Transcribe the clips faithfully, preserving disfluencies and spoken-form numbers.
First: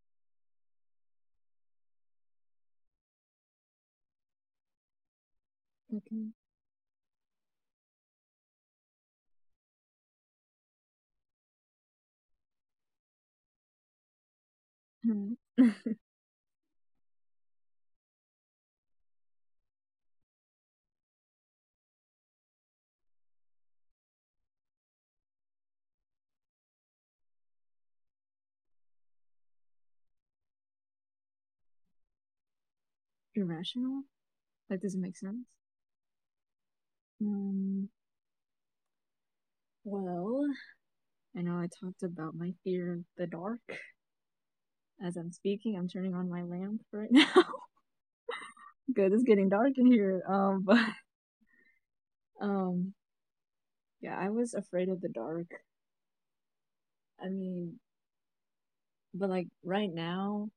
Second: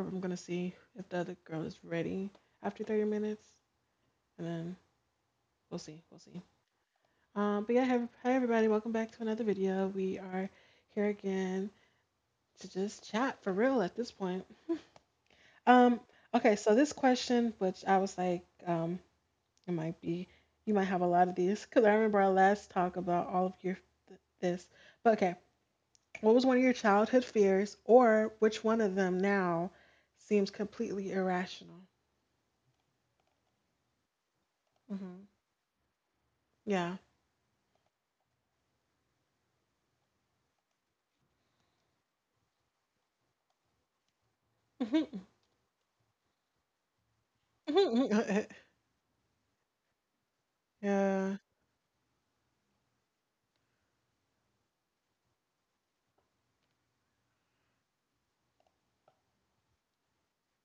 I'm going to see if the other girl is ready after thirty minutes. And then we'll see. We'll Okay. see. Um, but yeah, hi, hi everybody. Welcome back to another video. We are here again to just chat for real at this point. Alright. Um, okay, so this question, which I was like, um, it might be, you might have a lot of these because I remember our last talk about all of your th- this. But okay, what was one of your childhood fears, or which one of them now seems completely irrational? Irrational? Like, does it make Hmm. sense? Yeah. Um, well, I know I talked about my fear of the dark. Mm-hmm. As I'm speaking, I'm turning on my lamp right now. Good, it's getting dark in here. Um, but, Yeah. um, yeah, I was afraid of the dark. I mean, but like right now,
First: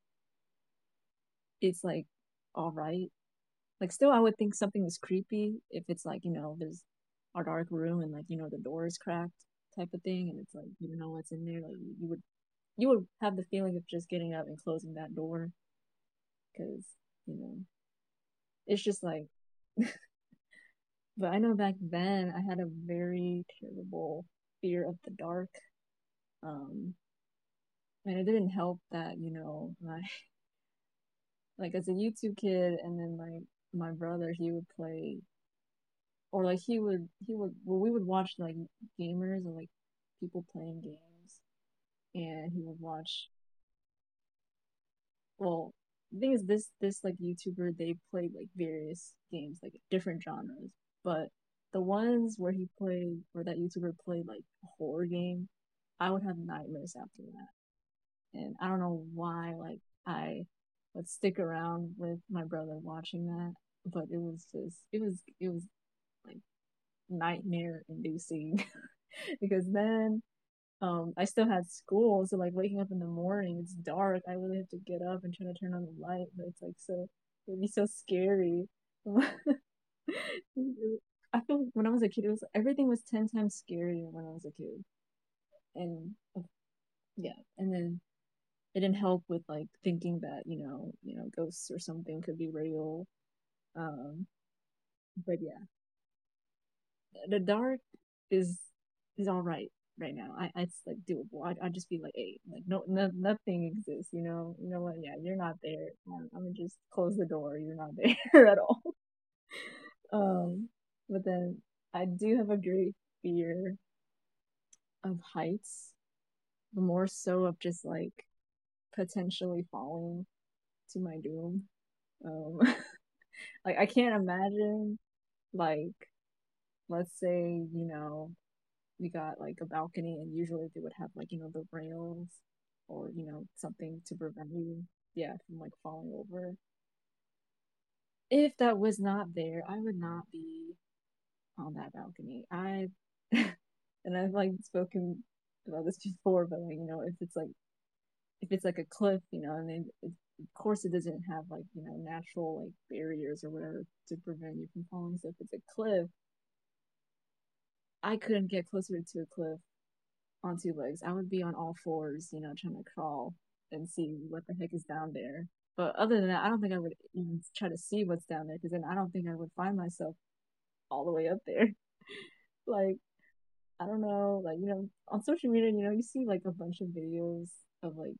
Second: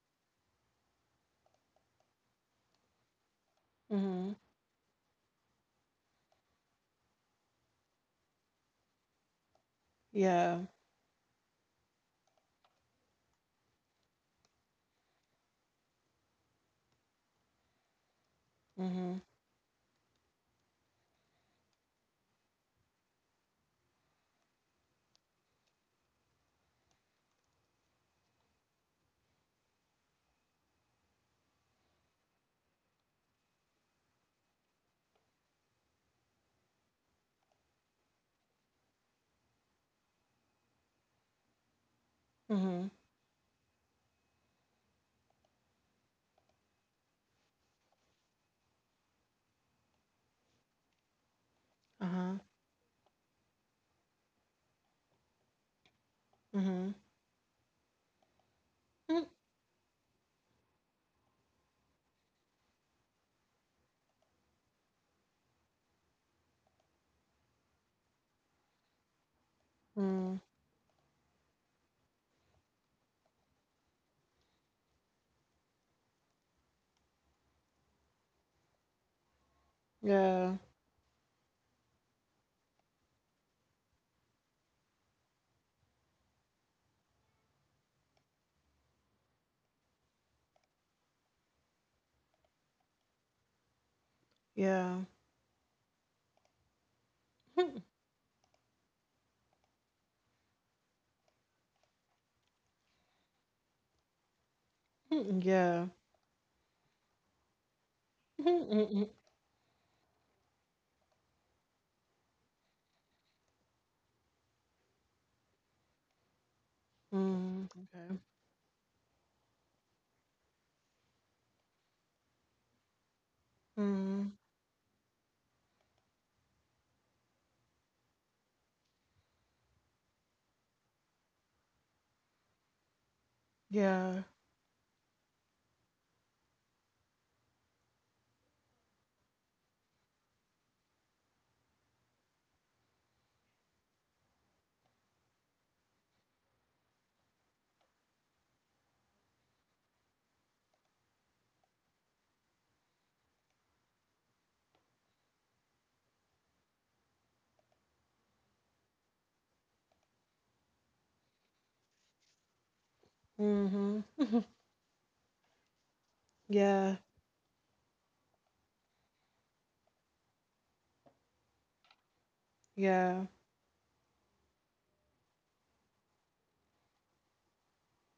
it's like all right. Like, still, I Hmm. would think something is creepy if it's like, you know, there's a dark room and like, you know, the door is cracked type of thing, and it's Yeah. like, you don't know what's in there. Like, you would you would have the feeling of just getting up and closing that door, because you know it's just Hmm. like. But I know back then I had a very terrible fear of the dark. Um, and it didn't help that you know my like as a YouTube kid, and then like my brother he would play or like he would he would well, we would watch like gamers or like people playing games, and he would Hmm. watch well the thing is this this like youtuber, they played like various games like different genres, but the ones Uh-huh. where he played, where that youtuber played like a horror game, I would have Hmm. nightmares after that. And I don't know why, like, I would stick around with my brother watching that, but it was just it was it was like nightmare inducing. Because then Mm. um I still had school, so like waking up in the morning, it's dark. I really have to get up and try to turn on the light, but it's like so it'd be so scary. Yeah. I feel like when I was a kid, it was everything was ten times scarier when I was a kid, and uh, yeah, and then it didn't help with like thinking that you know you know ghosts or something could be real. Um, Yeah. but yeah, the dark is is all right right now. I it's like doable. I I just be like, hey, like no, no nothing exists. You know, you know what? Yeah, you're not Yeah. there. Mm. I'm, I'm gonna just close the door. You're not there at all. Mm. Um, but then I do have a great fear of heights, but more so of just like Okay. potentially falling to my doom. Um, like I can't Mm. imagine, like let's say you know we got like a balcony, and usually they would have like you know the rails or you know something to Yeah. prevent you, yeah, from like falling over. If that was not there, I would not be on that balcony. I and I've like spoken about this before, but like you know if it's like, if it's like a cliff, you know, and then it, of course it doesn't have like you know natural like barriers or whatever to prevent you from falling, so if it's a cliff, I couldn't get closer to a cliff on two legs. I would be on all fours, you know, trying to crawl and Hmm. see what the heck is down there. But other than that, I don't think I would Yeah. even try to see what's down there, because then I don't think I would find myself all the way up there. Like, Yeah. I don't know, like, you know, on social media, you know, you see like a bunch of videos of like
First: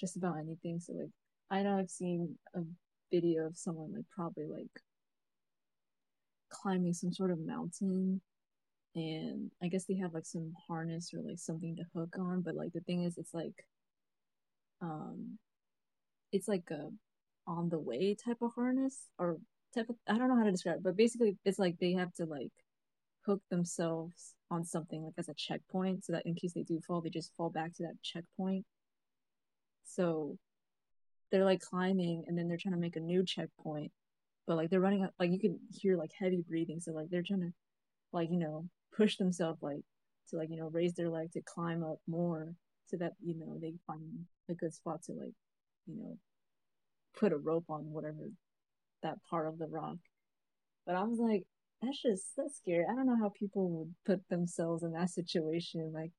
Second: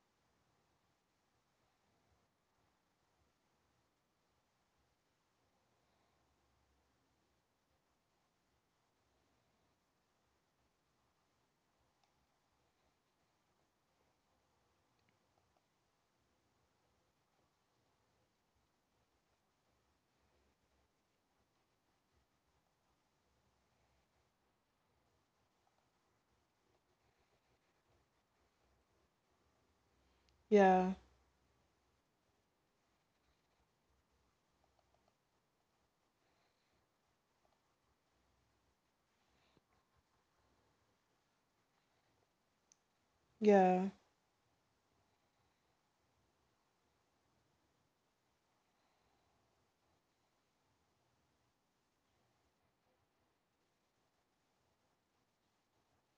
just about anything. So, like, I know I've seen a video of someone like probably like climbing some sort of mountain, and I guess they have like some harness or like something to hook on, but like the thing is, it's like um it's like a, on the way type of harness or type of, I don't know how to describe it, but basically it's like they have to like hook themselves on something like as a checkpoint, so that in case they do fall they just fall back to that checkpoint. So Yeah. they're like climbing and then they're trying to make a new checkpoint. But like they're running up, like you can hear like heavy breathing. So like they're trying to, like, you know, push themselves, like to like, you know, raise their leg to climb up more so that, you know, they Yeah. find a good spot to like, you know, put a rope on whatever that part of the rock. But I was like, that's just that's scary. I don't know how people would put themselves in that situation, like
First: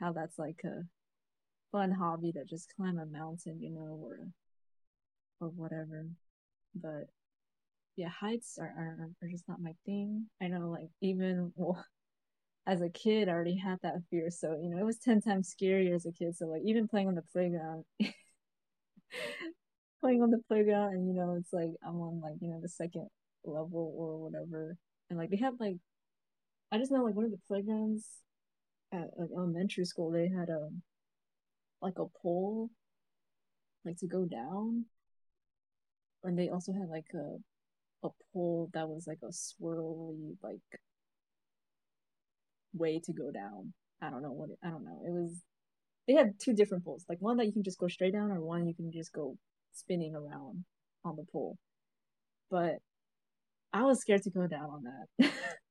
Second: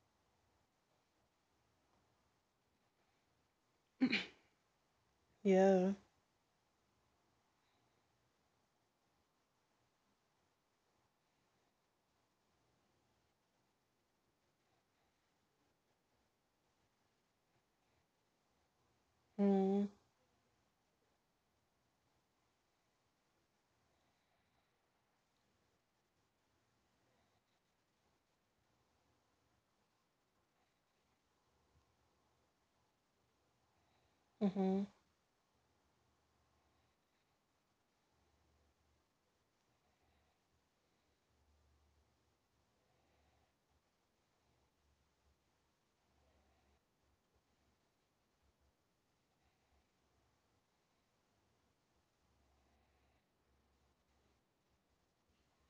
how that's like a fun hobby to just climb a mountain, you know, or or Yeah. whatever. But yeah, heights are, are, are just not my thing. I know, like even well, as a kid, I already had that fear, so you know, it was ten times scarier as a kid. So like even playing on the playground, Mm-hmm. playing on the playground, and you know it's like I'm on like you know the second level or whatever, and like they had like, I just know like one of the playgrounds at like elementary school, they had a like a pole like to go down, and they also had like a, a pole that was like a swirly like way to go down. i don't know what it, I don't know, it was, they had two different poles, like one that you can just go straight down or one you can just go spinning around on the pole, but I was scared to go down on that.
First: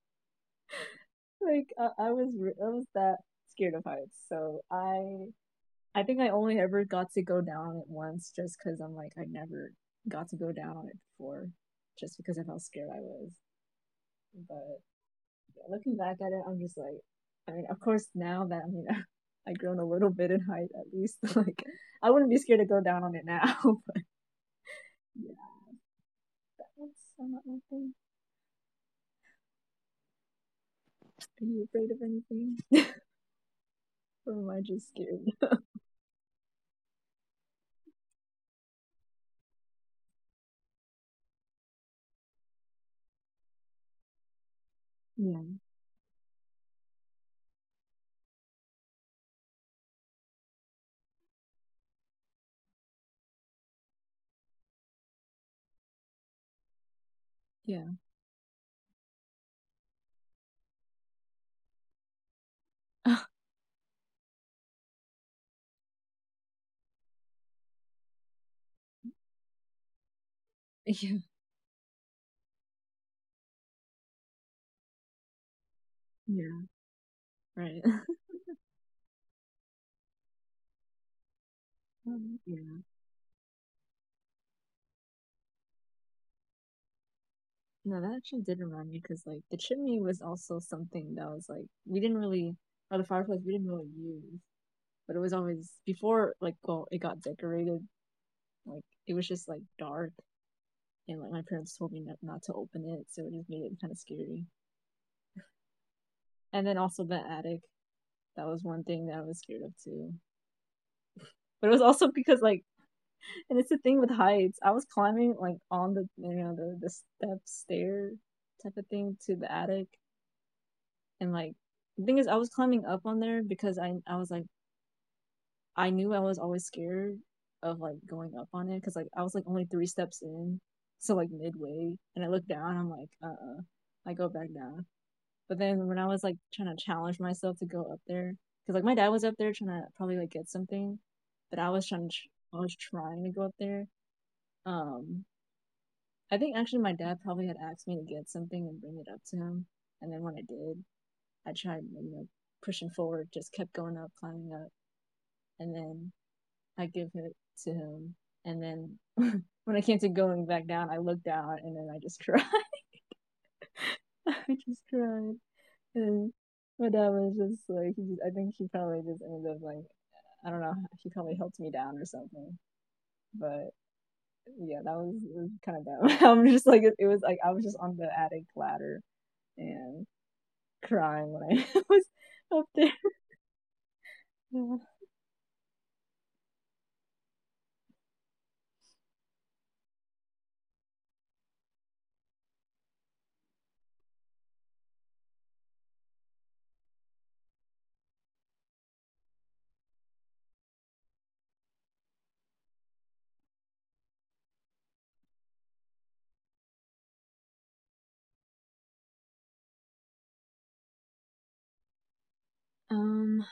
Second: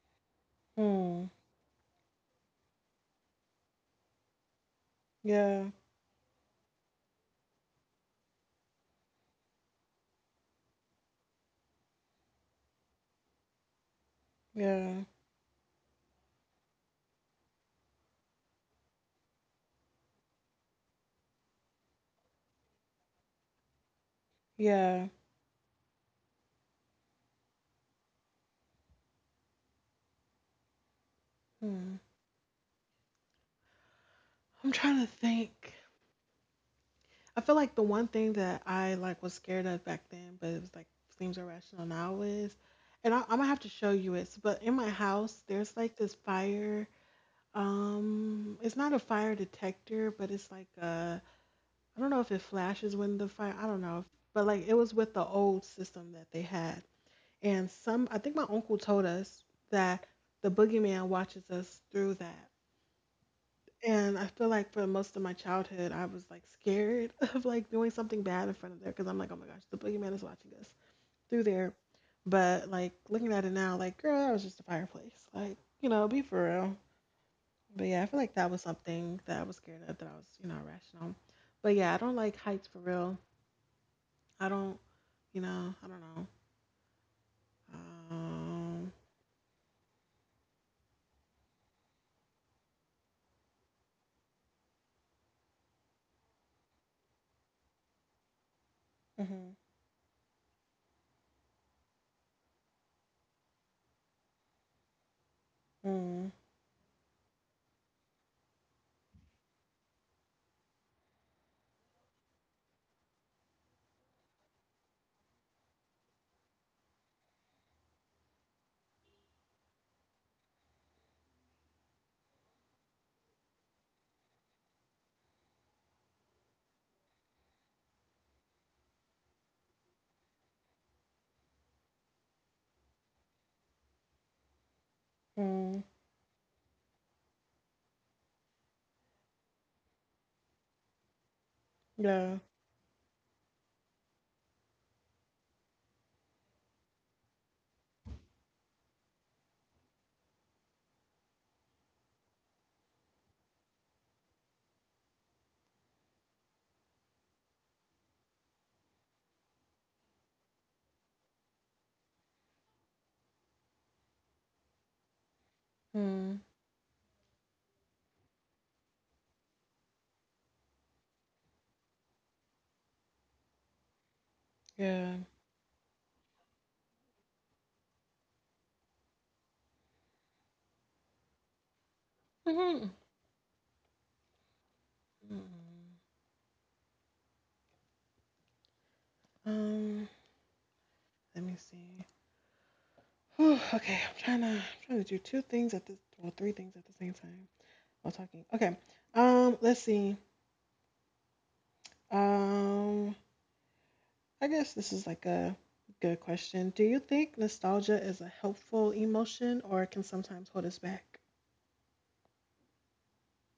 Mm-hmm. Like I, I was re- I was that scared of heights. So I Yeah, I think I only ever got to go down on it once, just cuz I'm like I never got to go down on it before, just because of how scared I was. But yeah, yeah, looking back at it, I'm just like, I mean, of course now that, I mean I've grown a little bit in height at least, like I wouldn't be scared to go down on it now. yeah. But yeah, that's not my thing. Are you afraid Hmm. of anything? or am I I'm just trying to scared? think. I feel like the one thing that I like was scared of back then, but it was like seems irrational now is, and I, I'm gonna have to show you it. But in my house, Yeah. there's like this fire. Um, it's not a fire detector, but it's like uh, I don't know if it flashes when the fire. I don't know, but like it was with the old system that they had, and Yeah. some. I think my uncle told us that the boogeyman watches us through that. And I feel like for most of my childhood, I was like scared of like doing something bad in front of there because I'm like, oh my gosh, the boogeyman is watching us Yeah. through there. But like looking at it now, like, girl, that was just a fireplace. Like, you know, be for Yeah. real. Right. But yeah, I feel like that was something that I was scared of that I was, you know, irrational. But yeah, I don't like Um, yeah. heights for real. I don't, you know, I don't know. No, that actually did Um, remind me, because like the chimney was also something that was like we didn't really, or the fireplace we didn't really use, but it was always before like, well it got decorated, like it was mhm, just like dark, and like my parents told me not, not to open it, so it just made it kind of scary. mm, And then also the attic, that was one thing that I was scared of too. But it was also because like, and it's the thing with heights, I was climbing like on the you know the the step stair type of thing to the attic, and like the thing is, I was climbing up on there because I I was like, I knew I was always scared of like going up on it, because like I was like only three steps in, so like midway, and I look down. I'm like, uh, uh I go back down. But mm, then when I was like trying to challenge myself to go up there, because like my dad was up there trying to probably like get something, but I was trying to yeah, I was trying to go up there. Um, I think actually my dad probably had asked me to get something and bring it up to him, and then when I did, I tried, you know, pushing forward, just kept going up, climbing up, and then I give it to him. And then when I came to going back down, I looked down and then I just cried. I just cried. And mm, my dad was just like, he just, I think he probably just ended up like, I don't know, he probably helped me down or something. But yeah, that yeah. was, it was kind of bad. I'm just like, it was like I was just on the attic ladder and crying when I was up Mm-hmm. there. Mm-hmm. Mm-hmm. Um, Let me see. Whew, okay, I'm trying to I'm trying to do two things at this, well, three things at the same time while talking. Okay, um, let's see. Um, I guess this is like a good question. Do you think nostalgia is a helpful emotion or can sometimes hold us back? Um,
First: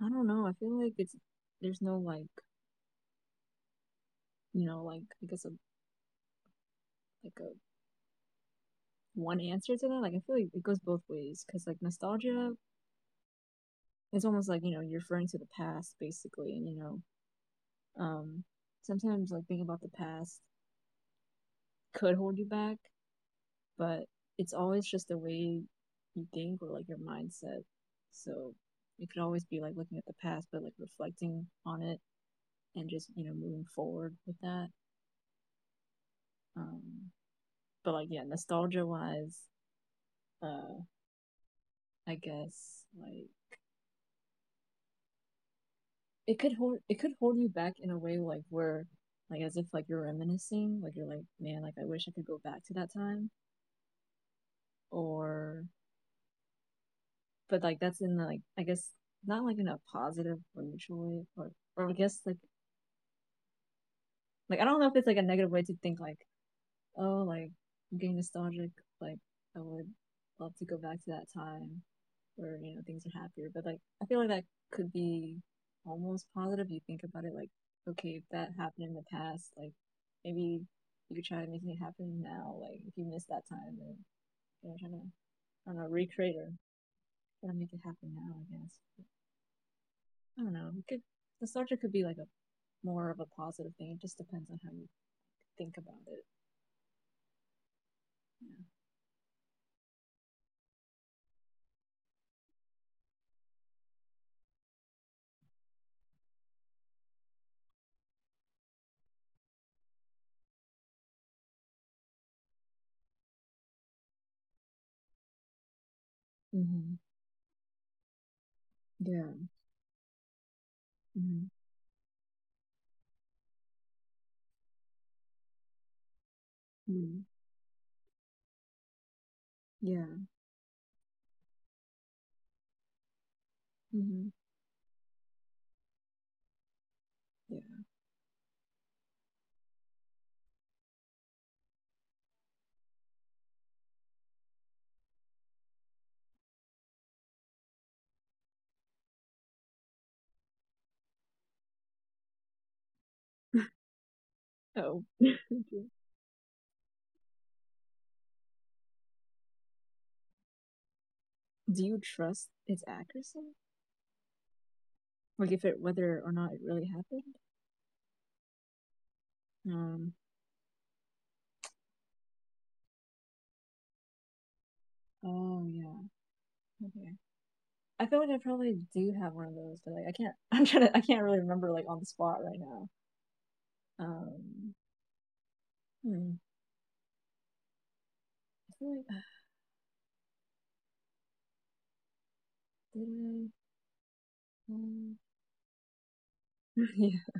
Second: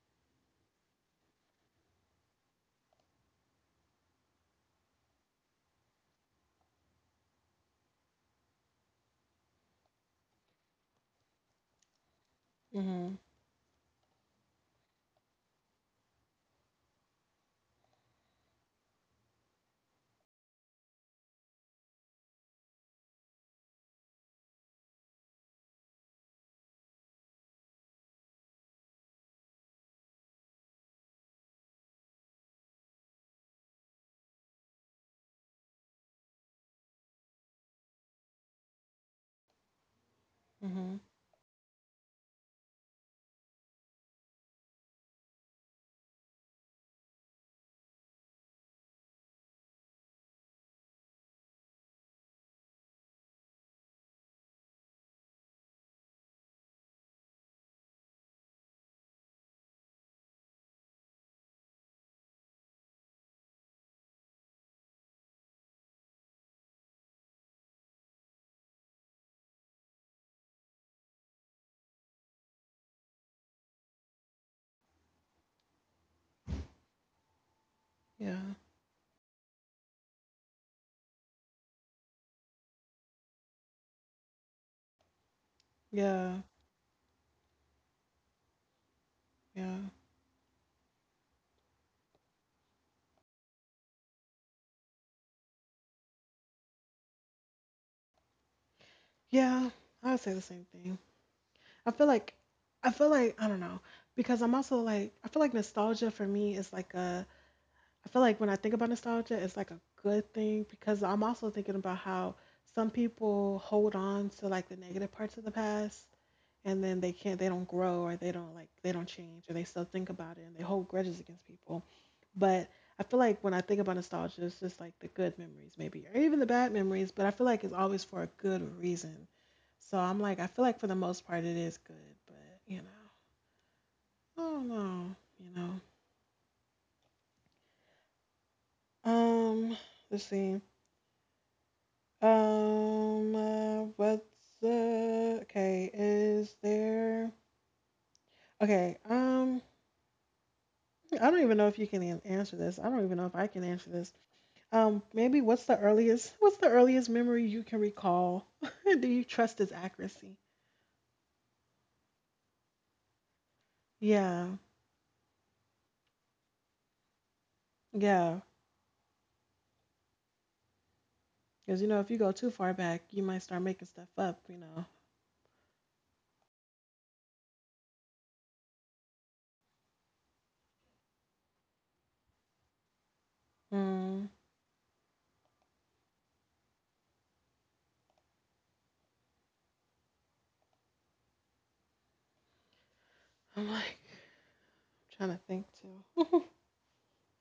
I don't know. I feel like it's there's no like, you know, like I guess a, like a one answer to that. Like I feel like it goes both ways, because like nostalgia, Mhm. it's almost like you know you're referring to the past basically, and you know um sometimes like thinking about the past could hold you back, but it's always just the way you think or like your mindset. So it could always be like looking at the past, but like reflecting on it and just you know moving forward with that. Um, but like yeah, nostalgia wise. Uh, Mhm. I guess. Like it could hold it could hold you back in a way, like where like as if like you're reminiscing, like you're like, man, like I wish I could go back to that time or but like that's in, like I guess not like in a positive or neutral way, or or I guess like like I don't know if it's like a negative way to think, like oh, like I'm getting nostalgic. Like I would love to go back to that time where, you know, things are happier. But like I feel like that could be almost positive. You think about it like, okay, if that Yeah. happened in the past, like maybe you could try to making it happen now. Like if you miss that time, then you know, trying to I don't know, recreate Yeah. or trying to make it happen now, I guess. Yeah. I don't know. It could nostalgia could be like a more of a positive thing. It just depends on how you think about it. Yeah. I would say the same thing. I feel like I feel like I don't know because I'm also like I feel like nostalgia for me is like a I feel like when I think about nostalgia, it's like a good thing because I'm also thinking about how some people hold on to like the negative parts of the past Yeah. and Mm-hmm. then they can't, they don't grow or they don't like, they don't Yeah. change or they still think about it and they hold grudges against Mm-hmm. people. But I feel like when I think about nostalgia, it's just like the good memories, maybe, or even the bad memories, but Mm-hmm. I feel like it's always for a good reason. So Yeah. I'm like, I feel like for the most part, it is good, but you know, Hmm. I don't know, you know. Yeah. Um, let's see. Um, uh, what's the okay? Is there okay? Um, I don't even know if you can an- answer this. I don't even know if I can answer this. Um, Oh. Maybe what's the Okay. earliest? What's the earliest memory you can recall? Do you trust its accuracy? Do you trust its accuracy? Yeah, Like if it whether or not it really happened? yeah. Um. Because you know, if you go too far back, you might start making stuff up. You know. Oh yeah. Okay. I feel like I probably do have one of those, but like I can't. I'm trying to. I can't really remember like on the spot right now. Mm, Um. Hmm. I feel like did I? I'm like Um, trying to think too. yeah.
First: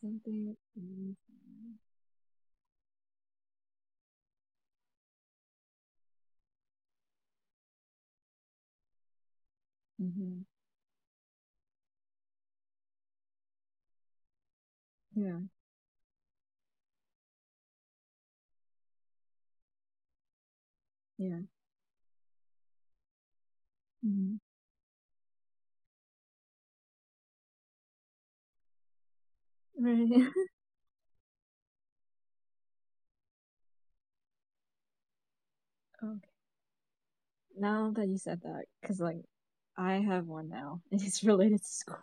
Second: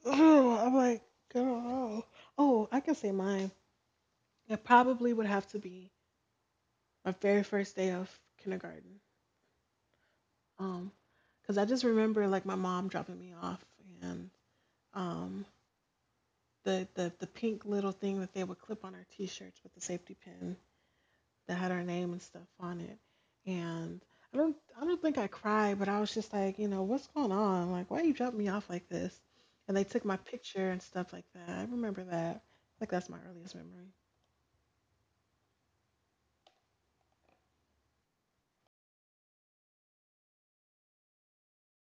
Something. Oh, I'm like, Mm-hmm. girl. Oh, I can say mine. It probably would have to be my very first day of kindergarten. Mm-hmm. Um, because I just remember like my mom dropping me off and Yeah. um the, the the pink little thing that they would clip on our t-shirts with the safety pin Yeah. that had our name and stuff on it. And I Hmm. don't I don't think I cried, but I was just like, you know, what's going on? Like, why you dropping me off like this? And they took my Right. picture and stuff like that. I remember that. Like that's my earliest memory. Okay. Now that you said that, because like I have one now, and it's related to school.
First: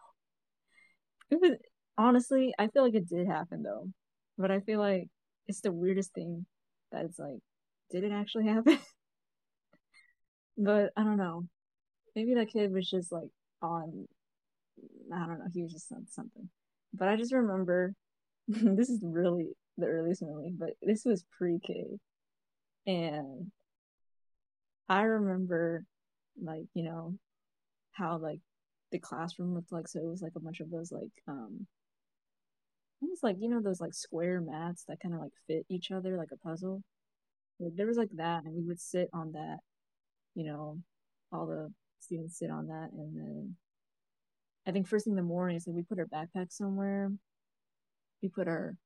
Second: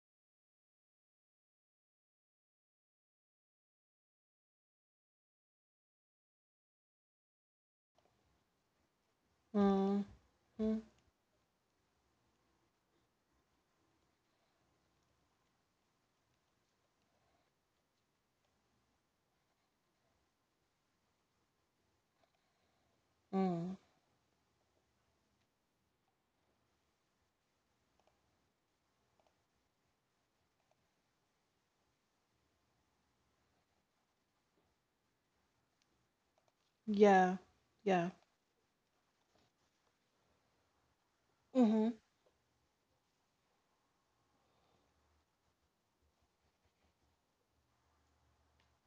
It was honestly, I feel like it did happen though, but I feel like it's the weirdest thing that it's like, did it actually happen? Mm, mm, But I don't know. Maybe that kid was just like on, I don't know. He was just on something. But I just remember, this is really the earliest memory, but this was pre-K, and mm. I remember like you know how like the classroom looked like. So it was like a bunch of those like um it like, you know, those like square mats that kind of like fit each other like a puzzle. Yeah, Like, there was yeah. like that, and we would sit on that. You know, all the Mhm. students sit on that, and then I think first thing in the morning is that we put our backpack somewhere. We put our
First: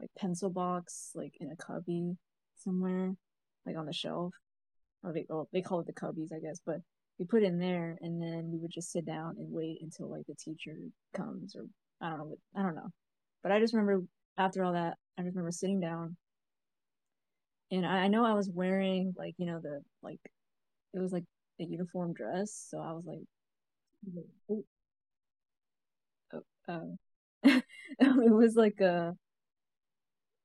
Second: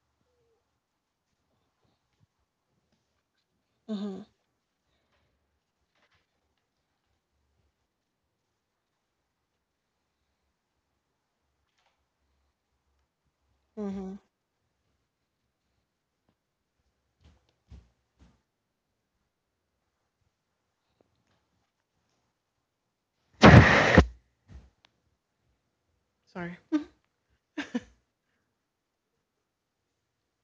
like pencil box like in a cubby somewhere, like on the Mhm. shelf, or they, well, they call it the cubbies, I guess, but we put in there and then we would just sit down and wait until like the teacher comes or I don't know, I don't know. But I just remember Mhm. after all that, I just remember sitting down and I, I know I was wearing like, you know, the like, it was like a uniform dress. So I was like, oh, oh, Sorry. um, it was like a,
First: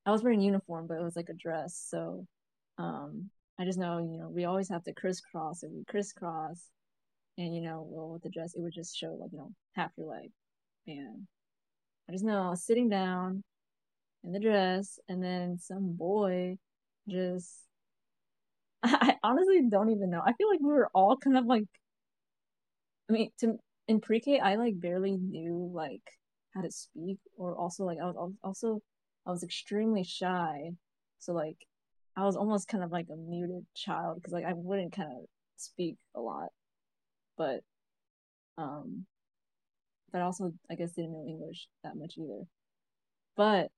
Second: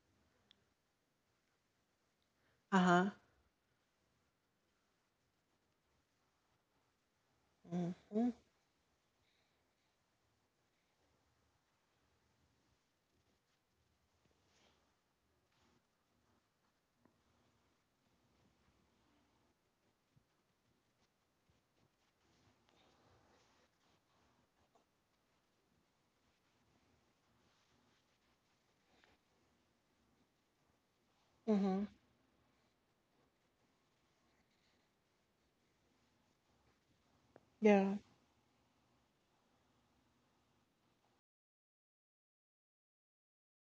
I was wearing a uniform, but it was like a dress. So, Uh-huh. um, I just know, you know, we always have to crisscross and we crisscross and you know, Mm. well, with the Mhm, dress, it would just show like you know half your leg, and I just know I was sitting down in the dress, and then some boy just I I honestly don't even know. I feel like we were all kind of like I mean, to in pre-K, I like barely knew like how to speak, or also like I was also I was extremely shy, so like mhm. I was almost kind of like a muted child because like I wouldn't kind of speak a lot, but Yeah. um but also I guess didn't know English that much either. But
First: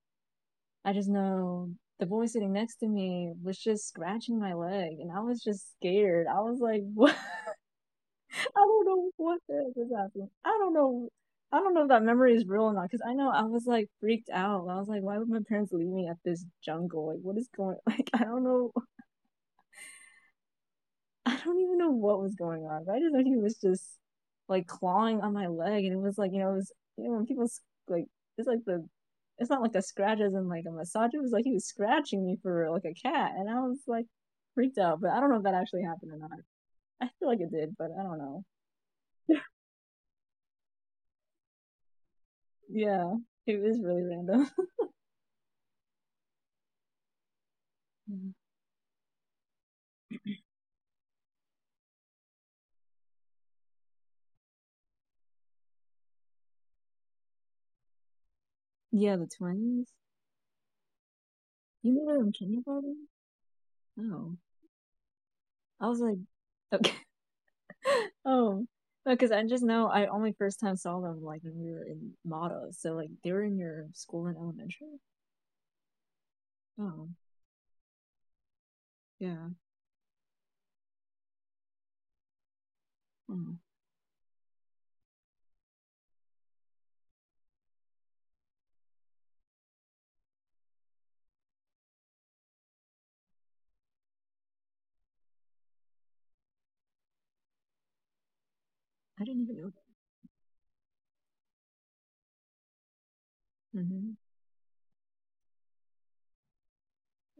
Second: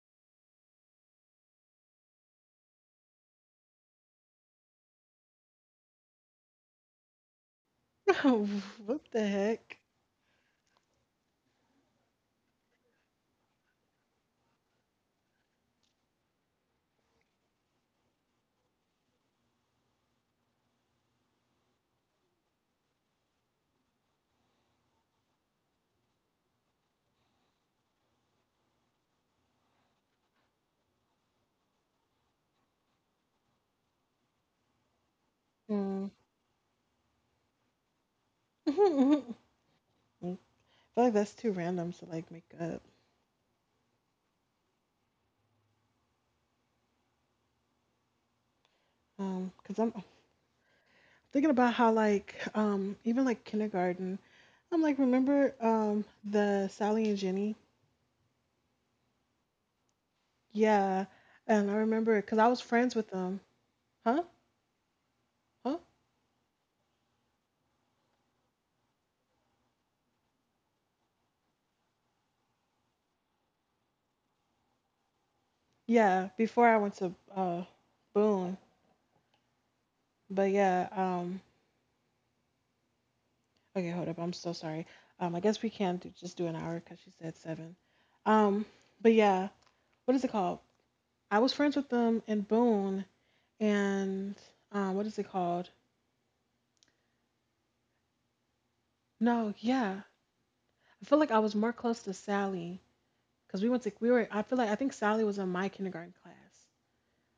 I just know the boy sitting next to me was just scratching my leg and I was just scared. I was like, what? I don't What know the what the heck heck? is happening. I don't know. I don't know if that memory is real or not because I know I was like freaked out. I was like, why would my parents leave me at this jungle? Like, what is going? Like, I don't know. I don't even know what was going on. But I just know he was just like clawing on my leg, and it was like you know, it was you know when people like it's like the it's not like a scratch as in like a massage. It was like he was scratching me for like a cat, and I was like freaked out. But I don't know if that actually Mm. happened or not. I feel like it did, but I don't know. Mm. I feel like that's too random to like make up. Yeah, it was really random. Um, cause I'm thinking about how like um even like kindergarten, I'm like remember um the Sally and Jenny? Yeah, the twins. Yeah, and I You knew remember them in cause I was friends kindergarten? with them. Huh? Oh, Huh? I was like, okay. Oh, because I just know I only first time saw them like when we were in Mata. So like they were in your school in elementary. Yeah, before I went Oh, to uh Boone. yeah. But yeah. um, Oh, Okay, hold up. I'm so sorry. Um, I guess we can do, just do an hour because she said seven. Um, but yeah, what is it called? I was friends with them in Boone, and um, what is it called? I didn't No, even know yeah, I feel like I was more close to Sally because we that. went to we Mm-hmm. were. I feel like I think Sally was in my kindergarten class.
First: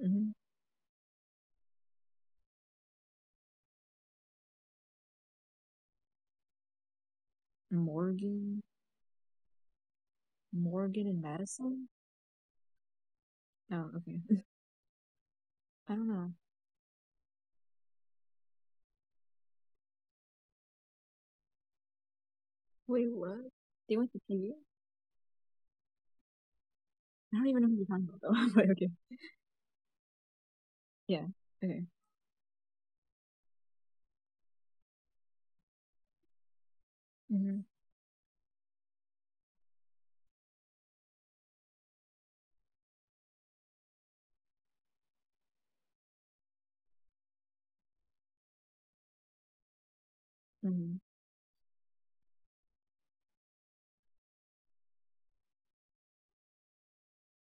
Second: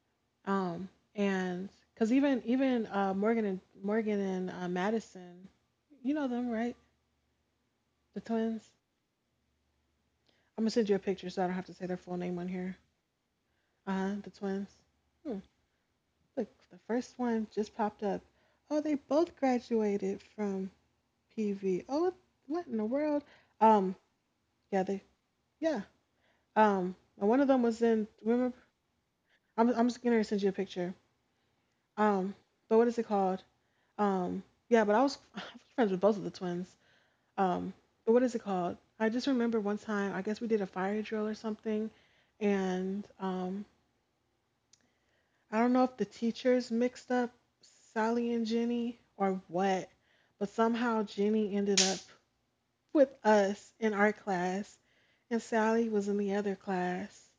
Mm-hmm. Um, and because even even uh, Morgan and Morgan and uh, Madison, you know them, right? The Morgan, twins. I'm gonna send you a Morgan and picture so I don't have to Madison. say their full name on here. Oh, Uh huh. okay. The twins. Hmm. I don't know. Look, the first one just popped up. Oh, they both graduated from P V. Oh, what in the Wait, world? what? They Um, went to T V? yeah, they, yeah. Um, and Don't one of even know them who you're was talking in. about though. Remember, But okay. I'm, I'm just gonna send you a picture. Yeah. Okay. Um, but what is it called? Um, yeah, but I was, I was friends with both of the twins. Mm-hmm. Um, but what is it called? I just remember one time. I guess we did a fire drill or something, and um, I don't know if the teachers mixed up Sally and Jenny or what, but Mm-hmm. somehow Jenny ended up with us in our class and Sally was in the other class.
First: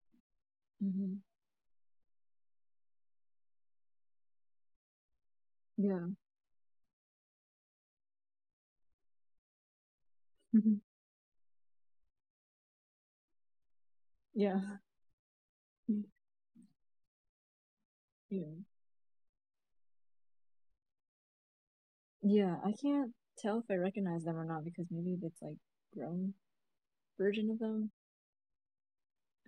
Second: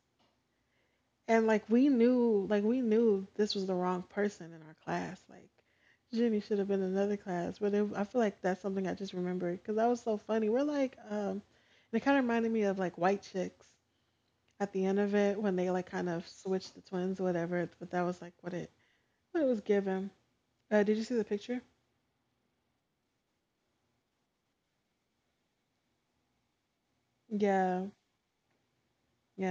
Mm-hmm. And like we knew, like we knew this was the wrong person in our class. Like Yeah. Jenny should have been in another class, but it, I feel like that's something I just remembered because that was so funny. We're Mhm. like, um, and it kind of reminded me of like White Chicks Yeah. at the end of it when they like kind of switched the twins or whatever. But that was like what Yeah. it what it was given. Uh, did you see the picture? Yeah. I can't tell if I recognize them or not because maybe it's like grown version of Yeah, them.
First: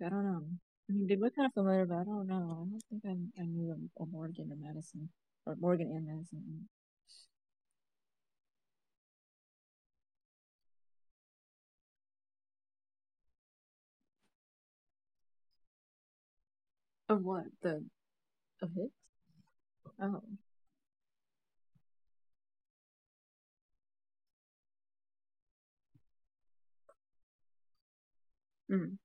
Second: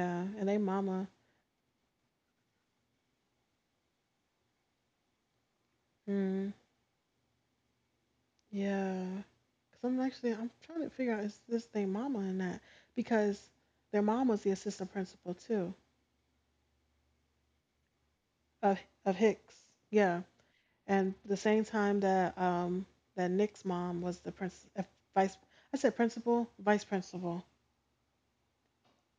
I don't know. And they I mean, mama. they look kind of familiar, but I don't know. I don't think I, I knew of Morgan or Madison, or Morgan and Mm, Madison. yeah. Cause I'm actually I'm trying to figure out is this thing mama or not because their mom was the assistant principal too Of what? The of Of it? of Hicks. Yeah, Oh, and the same time that um that Nick's mom was the prince uh, vice I said principal vice principal. mm.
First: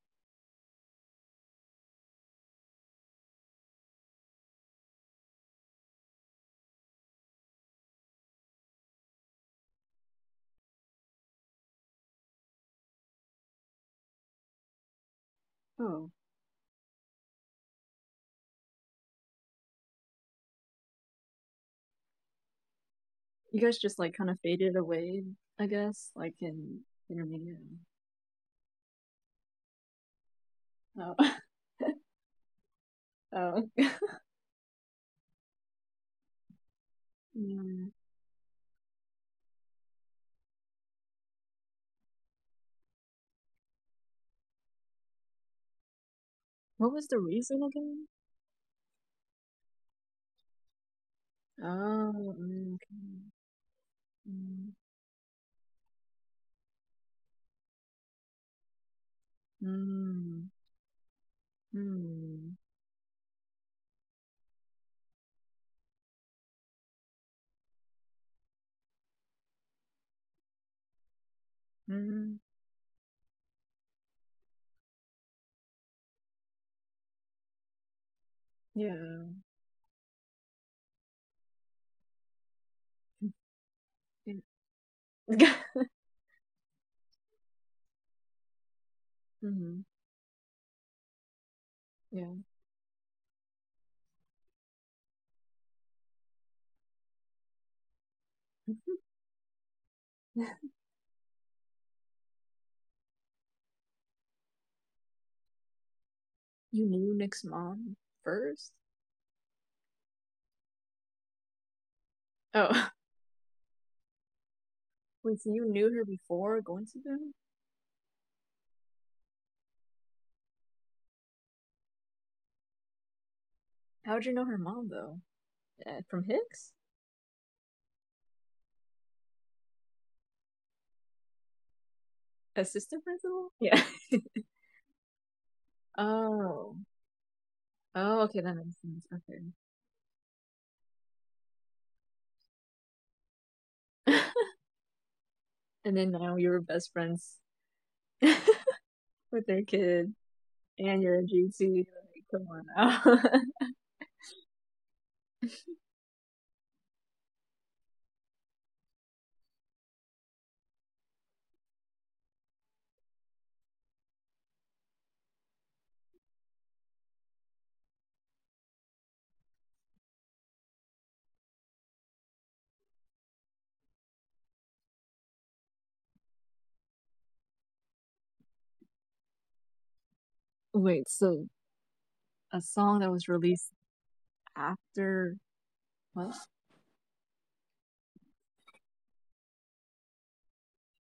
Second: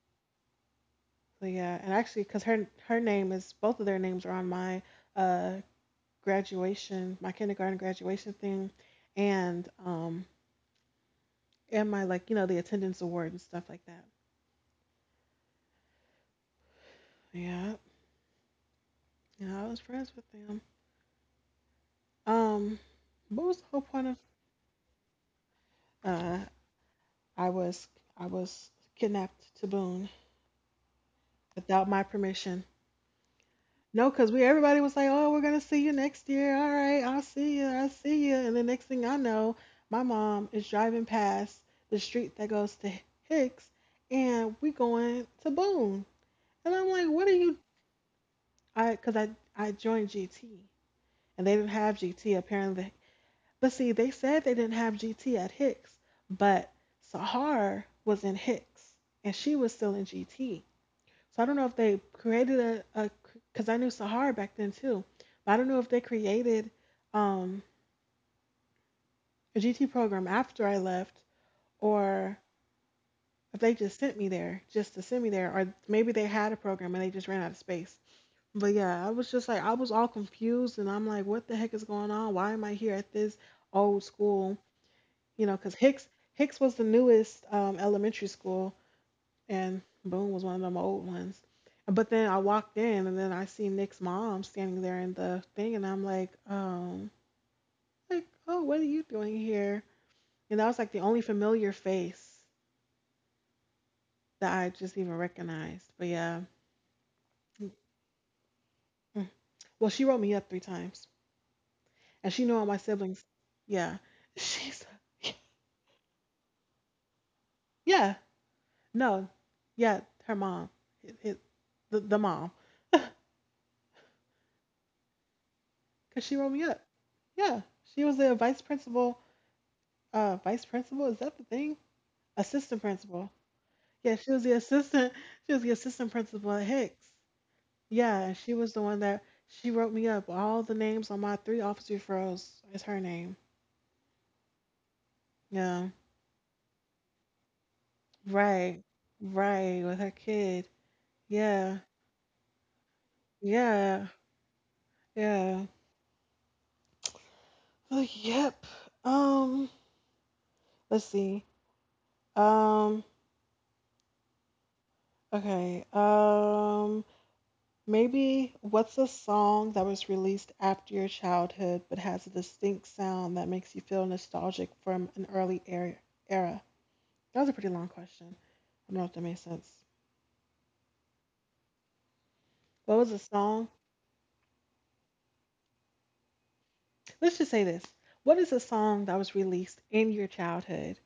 So yeah, and actually because her her name is both of their names are on my uh graduation my kindergarten graduation thing and um and my like you know the attendance award and stuff like that. Oh. Yeah, you know I was friends with them. Um, what was the You whole guys point just of? like kind of faded away, I guess, Uh, like in I intermediate. was I was kidnapped to Boone Oh, without my permission. oh. No, because we everybody was like, oh, we're gonna see you next year. All right, I'll see you. I'll Yeah. see you. And the next thing I know, my mom is driving past the street that goes to Hicks, and we going to Boone. And I'm What like, was what the are you? reason again? I because I I joined G T and they didn't have Oh, G T. mm, Apparently. okay. But see, they said they didn't Mm, have G T at Hicks, but Sahar was in Hicks and she was still in mm, G T. So I don't know if they created mm, a, a because I knew Sahar back then too, but I don't know if they created um, a G T program after I left or mm, if they just sent me there just to send me there or maybe they had a program and they just ran out of space. But yeah, I was just yeah. like I was all confused and I'm like, what the heck is going on? Why am I here at this old school? You know, because Hicks Hicks was the newest um, elementary school, and Mm, Boone was one of them old ones. But then I yeah. walked in, and then I see Nick's mom standing there in the thing, and I'm like, um, like, oh, what are you Mm-hmm. doing here? And that was like the only familiar face that I just even recognized. But yeah. You knew Nick's mom first? Mm. Well, she wrote me up three times, and she knew all my Oh, siblings. Yeah, she's wait, so you knew her before going to them? yeah, no, yeah, her mom, it, it, the the mom. How'd you know her mom, though? Uh, because from she wrote me Hicks? up. Yeah, she was the vice principal. Uh, vice principal, is that the thing? Assistant Assistant principal. principal? Yeah. Yeah, she was the assistant. She was the assistant principal at Oh. Hicks. Yeah, Oh, and okay, she that was the makes one sense. that she wrote me up. All the names on my three officer referrals is her name. Okay. Yeah, And then now you're best friends right, with their right, with her kid, kid. and you're a Yeah, G C. Like, come on now. yeah, yeah. Oh, yep. Um, let's see. Um, okay. Um, Maybe what's a song that was released after your childhood but has a distinct sound that makes you feel nostalgic from an early era? era? That was a pretty long question. I don't know if that made sense. Wait, so a What song was that a was song? released after what? Let's just say this. What is a song that was released in your childhood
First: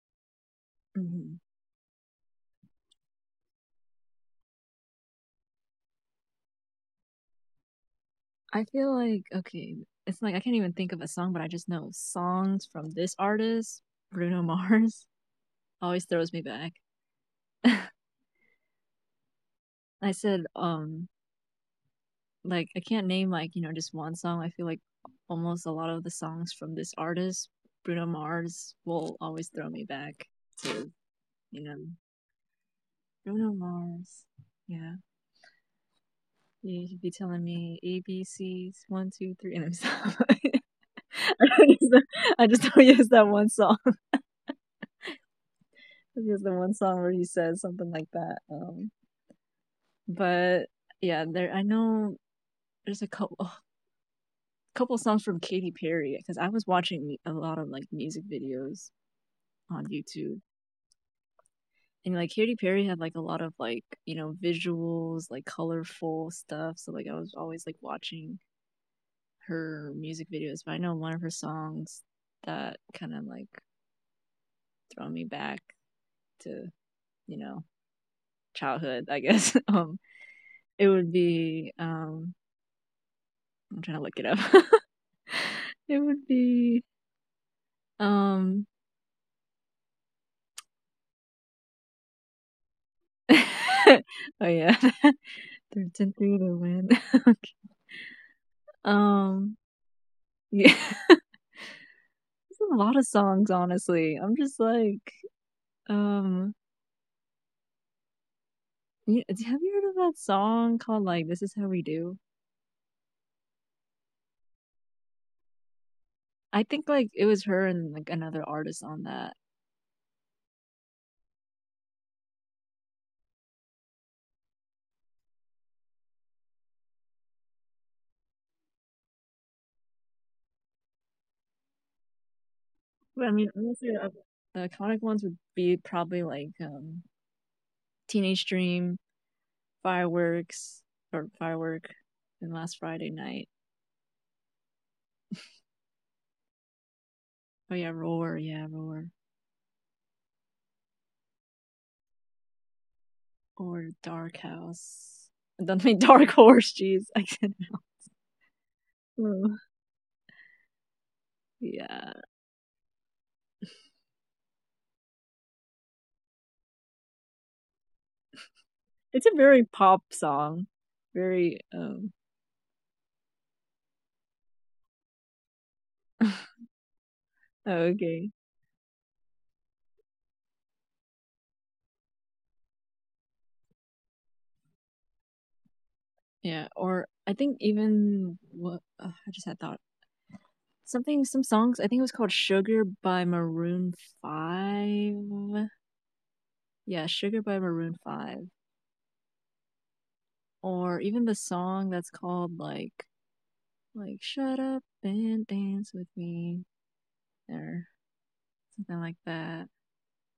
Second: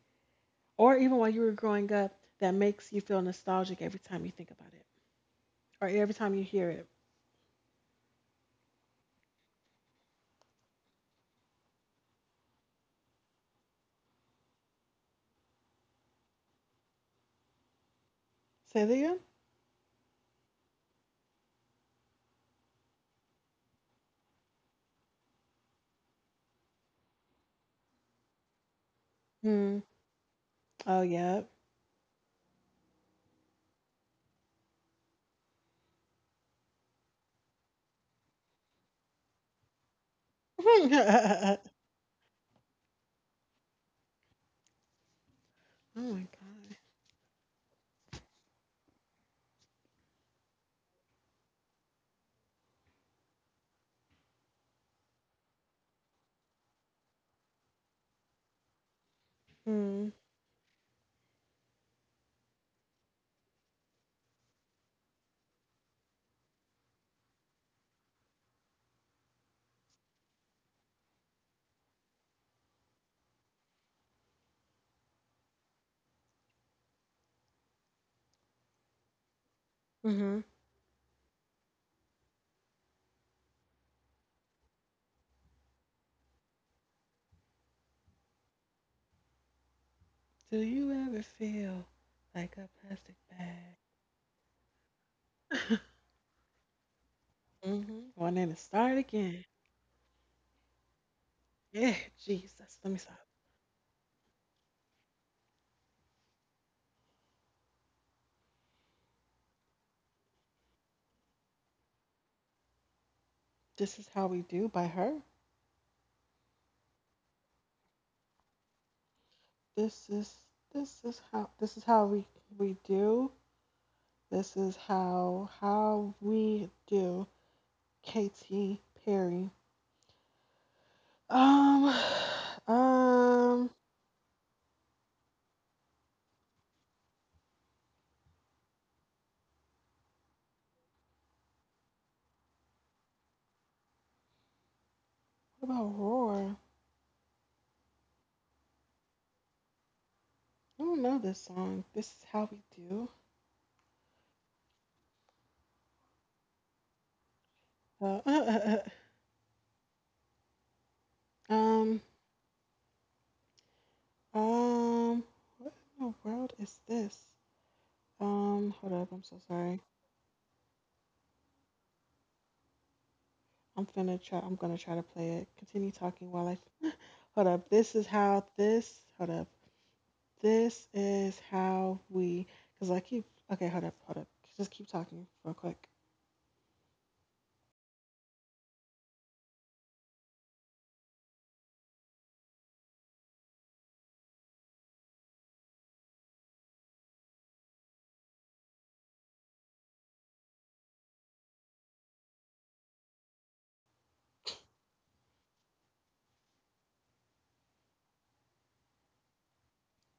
or even while Hmm. you were growing up that makes you feel nostalgic every time you think about it or every time you hear it? I feel like okay, it's like I can't even think of a song, but I just know songs from this artist, Bruno Mars, always throws me back. Say that again? I said, um, like I can't name like you know just one song. I feel like almost a lot of the songs from this artist, Bruno Mars, will always throw Hmm. me back to Oh, yeah. you know Bruno Mars. Yeah, you should be telling me A B C's one two three, and I'm sorry. oh, I just don't use that one song. Because my the one God. song where he says something like that. Um, but yeah, there I know there's a couple a couple songs from Katy Perry because I was watching a lot of like music videos on Hmm. YouTube. And like Katy Perry had like a lot of like, you know, visuals, like colorful stuff. So like I was always like watching her music videos. But I know one of her songs that kind of like throw me back to, you know, childhood, I guess. Um Mm-hmm. it would be um I'm trying to look it up. It would be um Do you ever feel like a plastic oh bag? yeah. Third century the wind. Okay. hmm Wanting to start Um again? yeah. There's Yeah. a Jesus, lot of let me stop. songs honestly. I'm just like um you, have you heard of that song called like This Is How We Do? This is how we do by her. I think like it was her and like another artist on that. This is this is how this is how we we do. This is how how we do. Katy Perry. Um, But I mean honestly um, uh, the iconic ones would be probably like um Teenage Dream, Fireworks or Firework and Last Friday Night. what about Roar? Oh yeah, Roar, yeah, Roar. I don't know this song. This is how we do. Or Dark House. I don't mean Dark Horse, jeez. I can't help. Uh, Oh, yeah. um, Um, what in the world is this? Um, hold It's up. a I'm so very sorry. pop song. Very um I'm finna try. I'm gonna try to play it. Continue oh, talking while I. Hold up. This is okay. how this. Hold up. This is how we. Cause I keep. Okay. Hold up. Hold up. Just keep talking real quick. Yeah, or I think even what uh, I just had thought something some songs, I think it was called Sugar by Maroon five. Yeah, Sugar by Maroon five. Or even the song that's called like like shut up and dance with me or something like that.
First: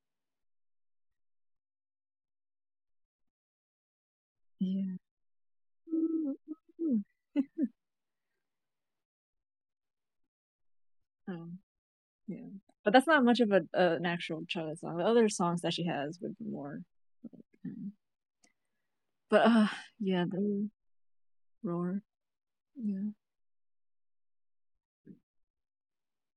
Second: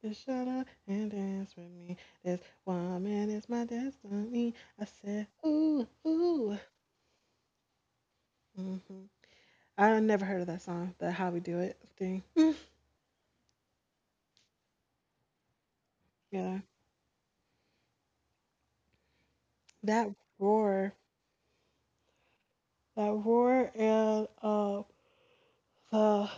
Just shut up and dance with me. This woman is my destiny. I Yeah. said, ooh, ooh. Hmm I never heard of that song. The how we do Um, it thing. yeah, but that's not much of a, a an actual Chaga song. The other songs that she has would be Yeah. more. Um, but uh, That yeah, the roar. roar. Yeah, that roar and uh the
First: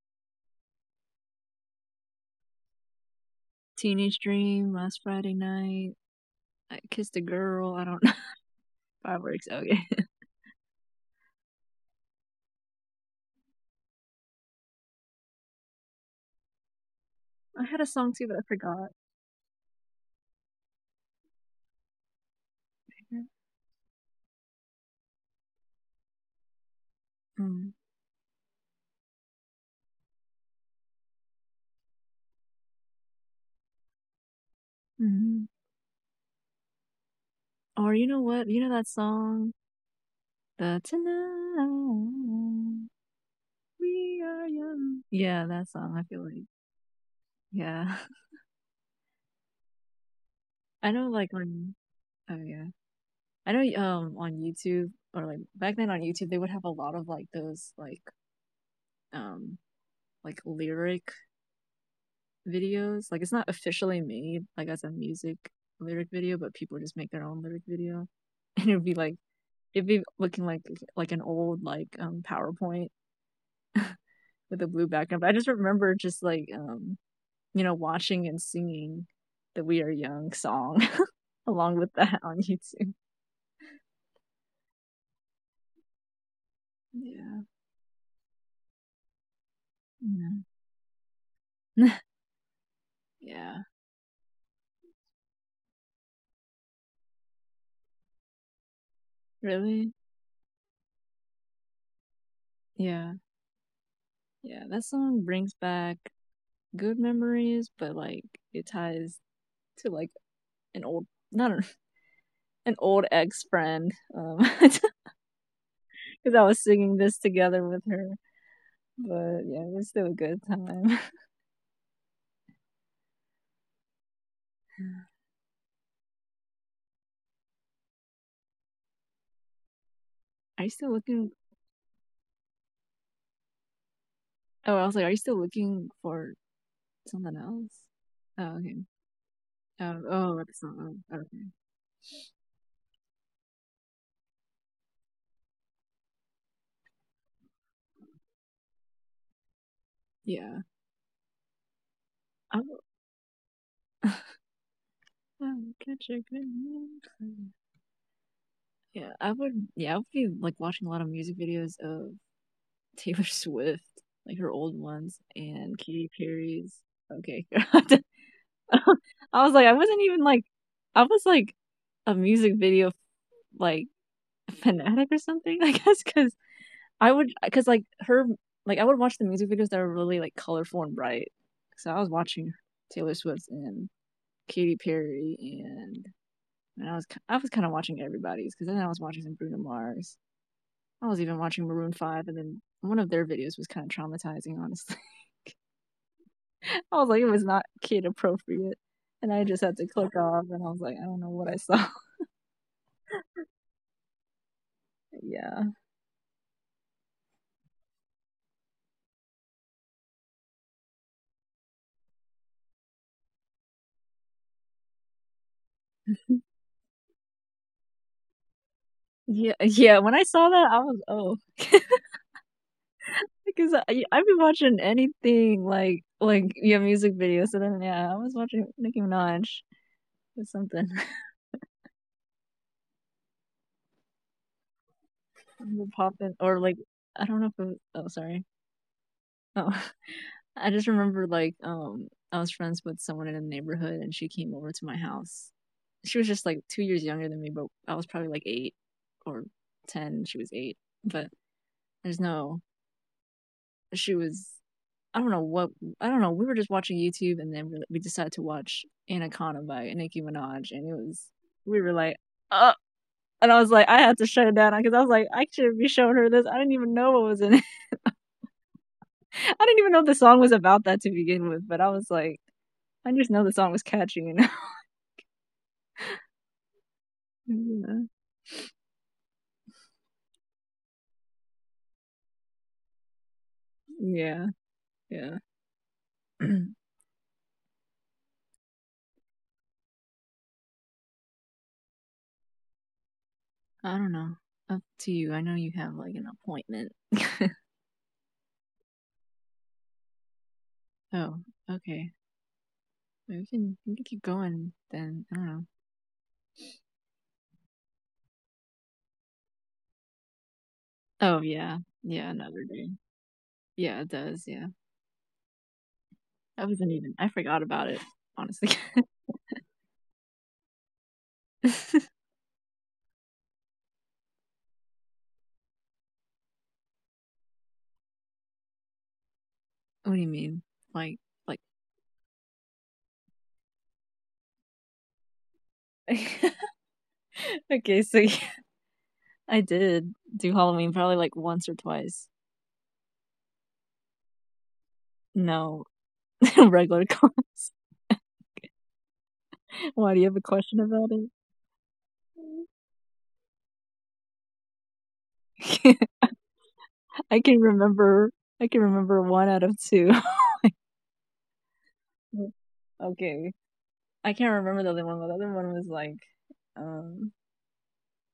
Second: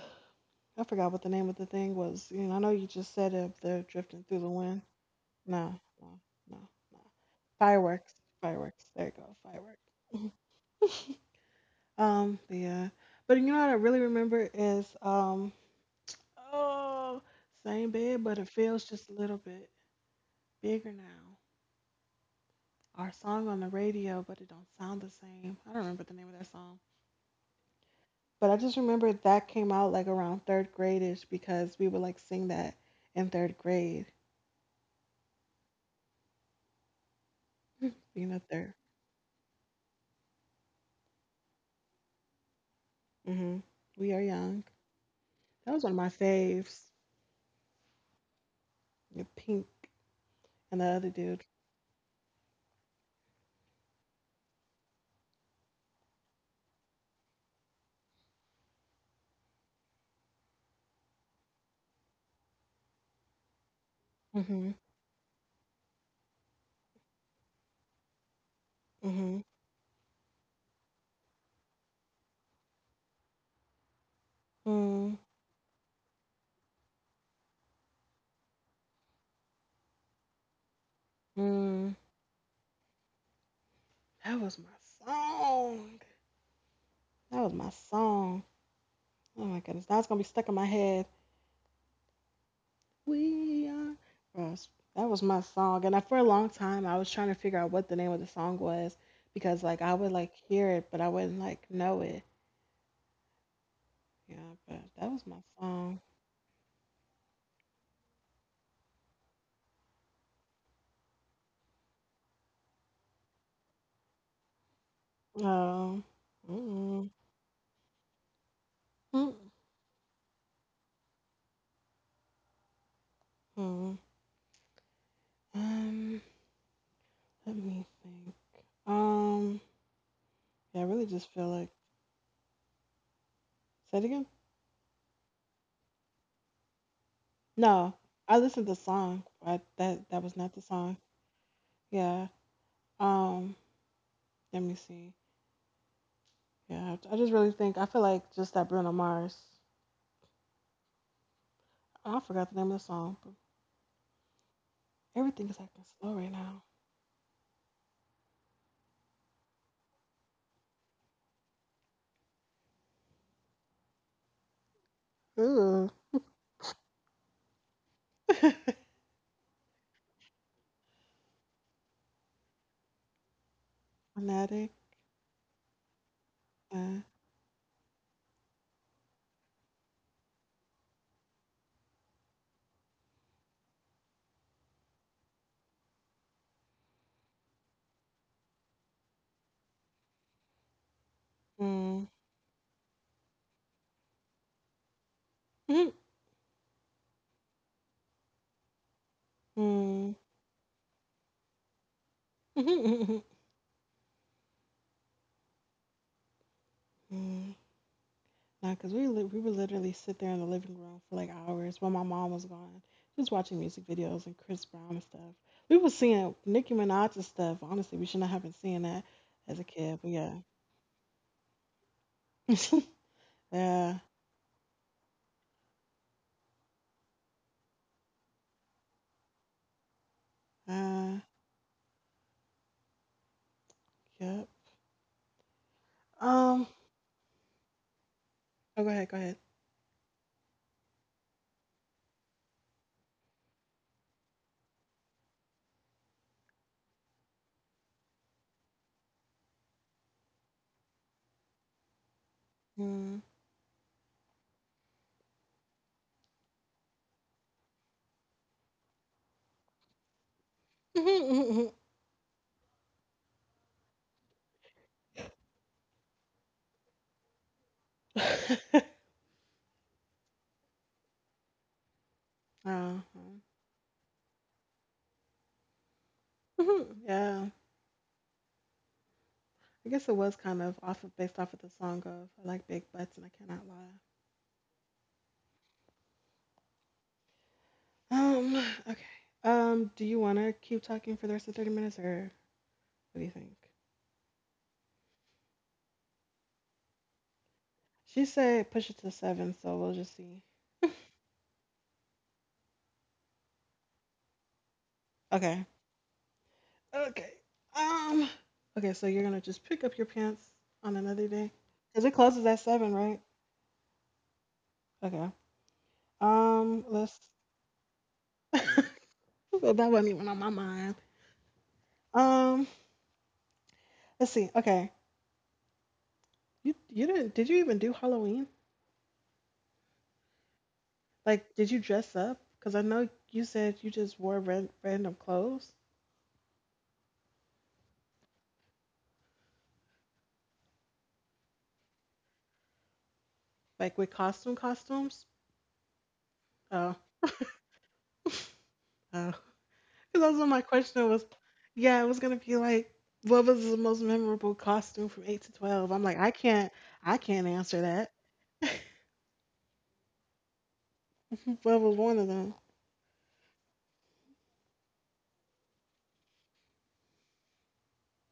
I forgot what the name of the thing was. You know, I know you just said it up there teenage drifting through the dream. wind. Last Friday No, night, no, no, I no. kissed a girl. I don't know. Fireworks. Fireworks. There you go, Fireworks. Okay, fireworks. Um, yeah. But you know what I really remember is um oh I had a same song too, bed, but I but it feels forgot. just a little bit bigger now. Our song on the radio, but it don't sound the same. I don't remember the name of that song. Mm. But I just remember that came out like around third grade ish because we would like sing that in third grade. Hmm. Or you know Being up what? You know there. that song, the tonight Hmm We we are are young. young. Yeah, that That was one song. of I my feel like faves. yeah. The pink and the I know other like dude. when. Oh yeah. I know um on YouTube or like back then on YouTube they would have a lot of like those like um like lyric videos. Like it's not officially made like Hmm as a music lyric video, but people just make their own lyric video. And it'd be like hmm it'd be looking like like an old like um PowerPoint with a blue mm background. But I just remember just like um you know watching and singing the We Are Young song along with Mm. that on YouTube. That was my song. Yeah. That was my song. Oh my goodness. Now it's gonna be Yeah. stuck in my head. Yeah. We are Ross. That was my song. And I, for a long time I was trying to figure out what the name of the song was because like Really? I would like hear it but I wouldn't like know it. Yeah. Yeah, Yeah, that but that song was my brings back song. good memories, but like it ties to like an old not an, an old ex friend um because Oh. I was singing Mm-mm. this together with her. But yeah, it was still a good time. Mm-mm. Um, let me think. Um, Are you yeah, I still really just looking? feel like say it again. Oh, I was like, are you still looking for something else? No, I Oh, listened to okay. the song, but Um, that that oh, was not the that's not. oh, song. Okay. Yeah. Um, let me see. Yeah, I just really think I feel like just that Bruno Mars. Yeah, I forgot the I name would of the song, but everything is um, acting catch slow a right good now. mood. Yeah, I would. Yeah, I would be like watching a lot of music videos of Taylor Swift, like her old ones, and Ooh. Katy Perry's. Okay, I was like, I wasn't even like, I was like a music video like Fanatic. fanatic or something. I guess because Uh, I would, because like her, like I would watch the music videos that are really like colorful and bright. So I was watching Taylor Swift and Katy Perry, and, and I was I was kind of watching everybody's because then I was watching some Bruno Mars. I was even watching Maroon mm, Five, and then one of their videos was kind of traumatizing, honestly. mm, I was like, it was not kid appropriate. And I just had to click off and I was like, I don't know what I saw. mm, Yeah. mm, Nah, because we, li- we would literally sit there in the living room for like hours while my mom was gone, just watching music videos and Chris Brown and stuff. We were seeing Nicki Minaj's stuff. Honestly, we should not have been seeing that Yeah. as a Yeah. kid, but When I yeah. saw that, I was, oh, because yeah. I, I've been watching anything like, like, yeah, music videos. So then, yeah, I was watching Nicki Minaj or something. Uh, yep. Popping, or Um, like, I don't know if it was, oh, sorry. oh, go ahead, go ahead. Oh, I just remember like um I was friends with someone in the neighborhood and she came over to my house. She was just like two years younger than me, but I was probably like eight or ten. She was eight. But there's no Mm. she was I don't know what I don't know. We were just watching YouTube and then we, we decided to watch Anaconda by Nicki Minaj and it was we were like uh and I was like I had to shut it down because I was like I shouldn't be showing her this. I didn't even know what was in it. I didn't even know the song was about that to begin with, but I was like Uh-huh. I just know the song was catchy, you Mhm, yeah. know. I guess it was kind of off of based off of the song of I like big butts and I cannot lie. Yeah, yeah. Yeah. Um. Okay. Um. Do you want to keep talking for the rest of thirty minutes, or what do you think? I don't know. Up to you. I know you have like an appointment. She said push it to seven, so we'll just see. Oh, okay. We can we can keep going then. I don't know. Okay. Okay. Um. Okay. So you're gonna just pick up your pants on another Oh day, yeah, cause it yeah. closes Another at day. seven, right? Yeah, it does. Yeah, Okay. I Um. wasn't even. I Let's. forgot about it. Honestly. Well, that wasn't even on my mind. What Um. Let's see. Okay. You you didn't? Did you even do Halloween? do you mean? Like Like, like. did you dress up? Cause I know you said you just wore ran, random clothes. Okay, so yeah, I did do Halloween probably like once or twice. like with costume costumes. No Oh, regular class. oh, Why do you have because a what my question question about was, yeah, it was gonna be like, what was the most memorable costume from eight to twelve? it? I'm like, I can't, I I can't can answer that. remember I can remember one out of two. what was one of them? Okay. I can't remember the other one, but the other one was like um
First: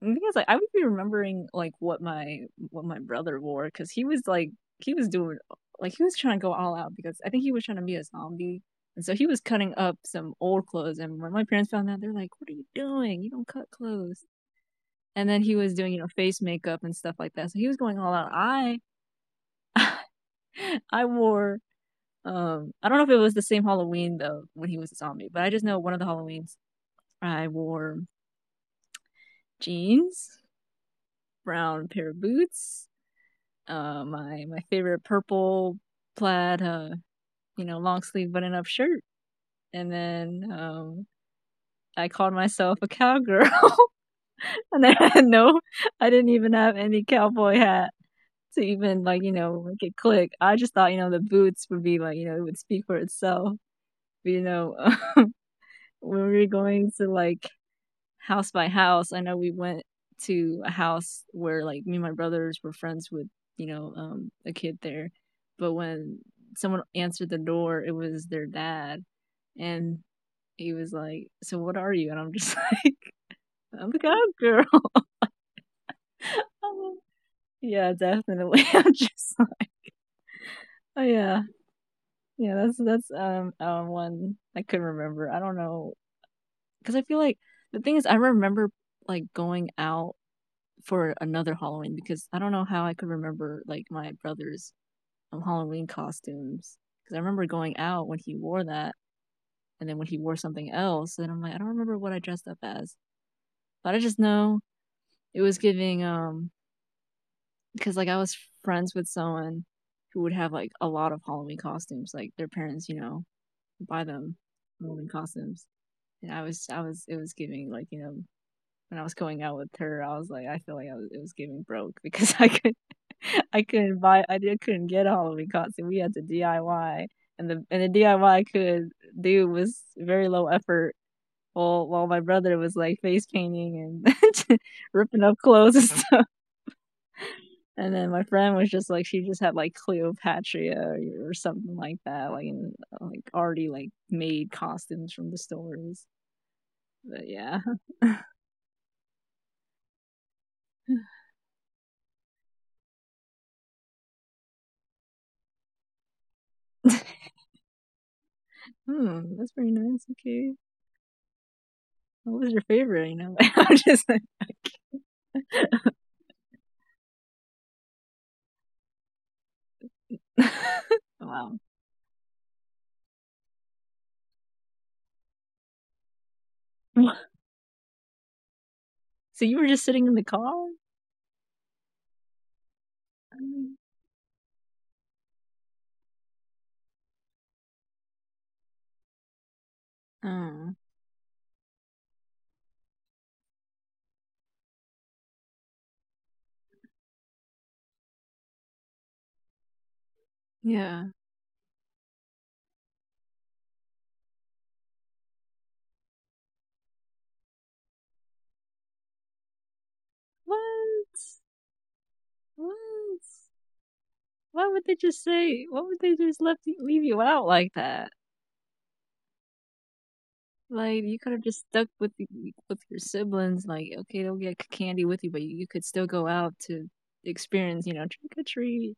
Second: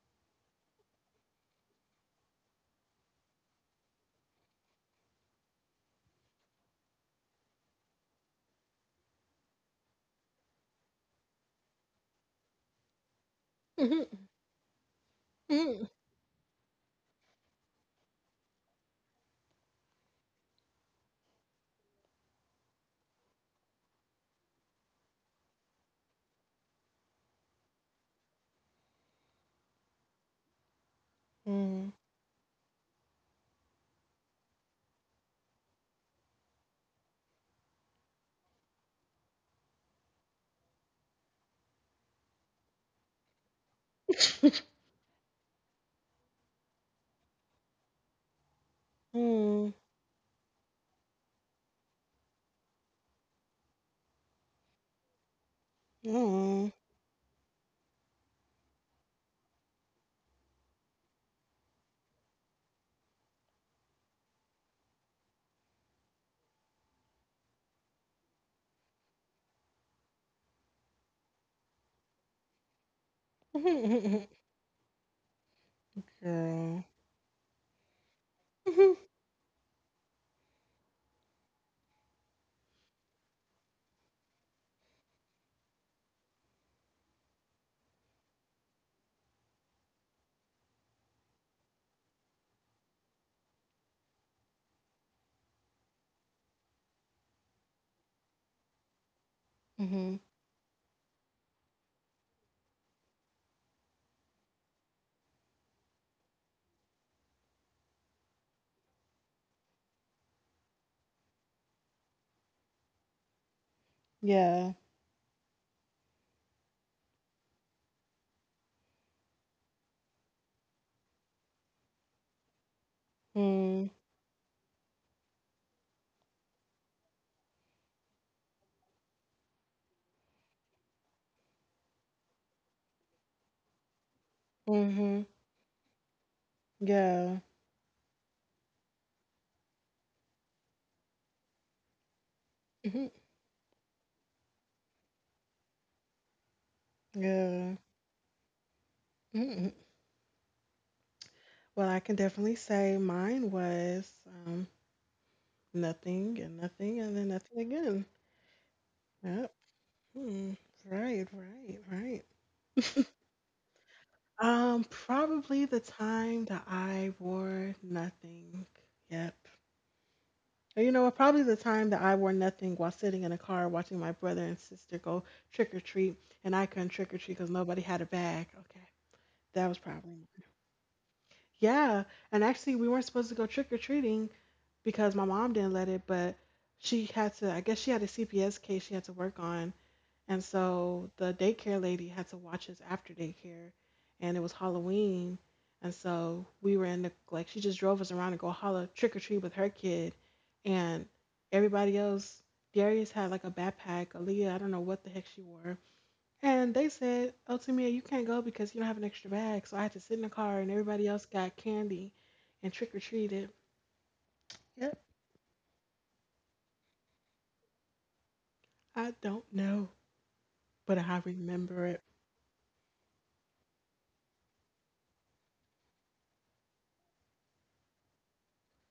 because like I would be remembering like what my what my brother wore cuz he was like he was doing like he was trying to go all out because I think he was trying to be a zombie. And so he was cutting up some old clothes and when my parents found out they're like, "What are you doing? You don't cut clothes." And then he was Mhm. doing, you know, face makeup and stuff like that. So he was going all out. I I wore Um, I don't know if it was the same Halloween though when he was a zombie, but I just know one of the Halloweens I wore jeans, brown Mm, pair of boots, uh, my my favorite purple plaid, uh, you know, long sleeve button up shirt, and then um, I called myself a cowgirl, and I had no, I didn't even have any cowboy hat to even like you know mm, make it click. I just thought you know the boots would be like you know it would speak for itself. But, you know, when we were mm. going to like house by house. I know we went to a house where like me and my brothers were friends with, you know, um, a kid there. But when someone answered the door, it was their dad. And he was like, so what are you? And I'm just like, I'm a god girl. Girl. Yeah, definitely. Hmm. I'm just like, oh yeah. Yeah, that's that's um, um one I couldn't remember. I don't know because I feel like the thing is I remember like going out for another Halloween because I don't know how I could remember like my brother's um, Halloween costumes because I remember going out when he wore that and then when hmm he wore something else then I'm like I don't remember what I dressed up as but I just know it was giving um because like I was friends with someone who would have like a lot of Halloween costumes like their parents you know buy them Yeah. Halloween costumes and I was I was it was giving like you know when I was going out with her, I was like, I feel like I was, it was giving broke because I could, I Mm, couldn't buy, I did, couldn't get a Halloween costume. We had to D I Y, and the and the D I Y could do was very low effort. While while my brother was like face painting and ripping mm-hmm. up clothes and stuff, Yeah. and then my friend was just like she just had like Cleopatra or, or something like that, like in, Mhm. like already like made costumes from the stores. But yeah, Yeah. Mhm. Well, I can definitely say mine was. Nothing and nothing and then nothing again. hmm, that's Yep. pretty nice. Okay. Hmm. Right, right, What was your right. favorite? You know, I'm just like, Um, probably the time that I wore nothing. Yep. Or, you know what? Probably wow. the time that I wore nothing while sitting in a car watching my brother and sister go trick or treat, and I couldn't trick or treat because nobody had a bag. Okay, So you were that just was sitting in probably the mine. car? Yeah, and actually we weren't supposed to go trick or treating because my mom didn't let it, but she had to. I guess she had a C P S case she had to work on. And Oh, so the daycare lady had to watch us after daycare, and it was Halloween. And so we were in the like she just drove us around to go holla trick or treat with her kid, yeah. and everybody else. Darius had like a backpack. Aaliyah, I don't know what the heck she wore. And they said, "Oh, Tamia, you can't go because you don't have an extra bag." So I had to sit in the car, and everybody What? else got candy and trick or What? treated. Why would they Yep. just say? Why would they just left you, leave you out like that? I don't know, but Like you I could have just stuck remember it. with y- with your siblings. Like okay, they'll get candy with you, but you, you could still go out to experience, you know, trick or treat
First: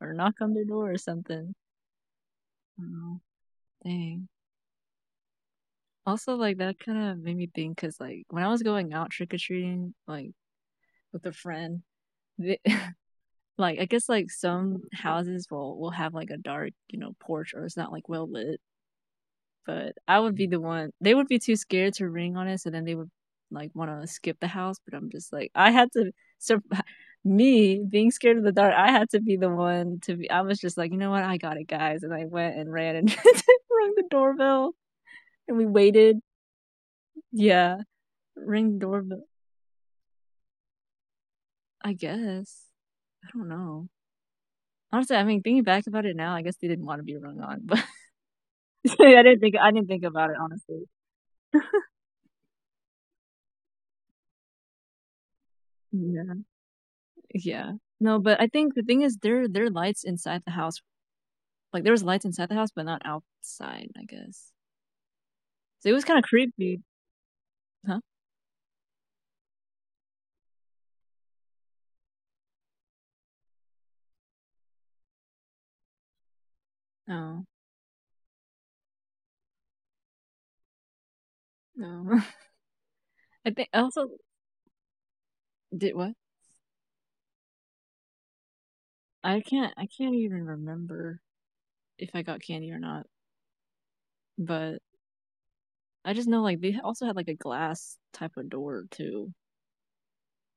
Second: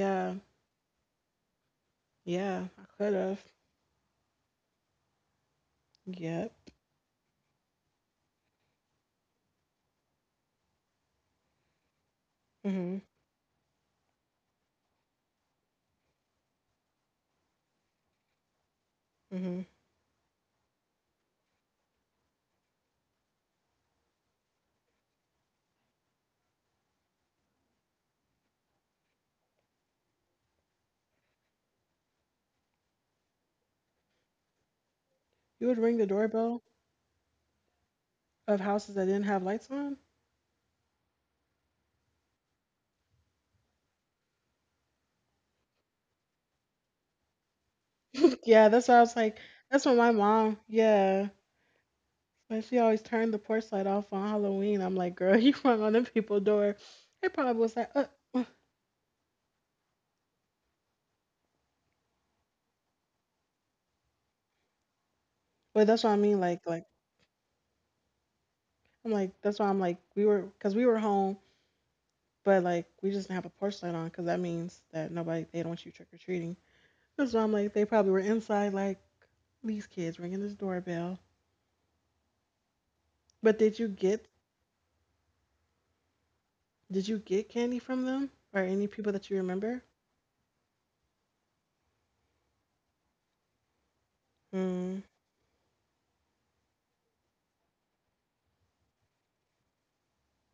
or knock on their door or something. yeah, I could Oh, have. dang. Also, Yep. like that kind of made me think because, like, when I was going out trick or treating, like with a friend, they, like I guess like some houses will will have like a dark, you know, porch or it's not like well lit. hmm But I would be the one. They would be too scared to ring on it, so then they would like want to skip the house. But I'm just like, I had to. So me being scared of the dark, I had to be the one to be. I was just like, you know what, I got it, guys, and I went and ran and rang the doorbell, and we You would ring the waited. doorbell Yeah, of ring houses that didn't doorbell. have lights on? I guess. I don't know. Honestly, I mean, thinking back about it now, I guess they didn't want to be rung on, but Yeah, that's why I was I like, didn't think I that's didn't what think my about it mom, honestly. yeah. But she always turned the porch light off on Halloween. I'm like, girl, you rung on them Yeah, people's door. They probably yeah. was like, uh, No, but uh. I think the thing is, there there are lights inside the house. Like there was lights inside the house, but not outside. I guess. but So it that's was what I kind of mean. Like, like creepy, huh? I'm like, that's why I'm like, we were, cause we were home, but like we just didn't have a porch light on, cause that means that nobody, they don't want you trick or treating. That's why No, I'm like, they probably were inside, like these kids ringing this doorbell. no. I But think I did you also get, did what? did you get candy from them or any people that you I can't. remember? I can't even remember if I got candy or not. But Mm, I just know like they also had like a glass type of door too.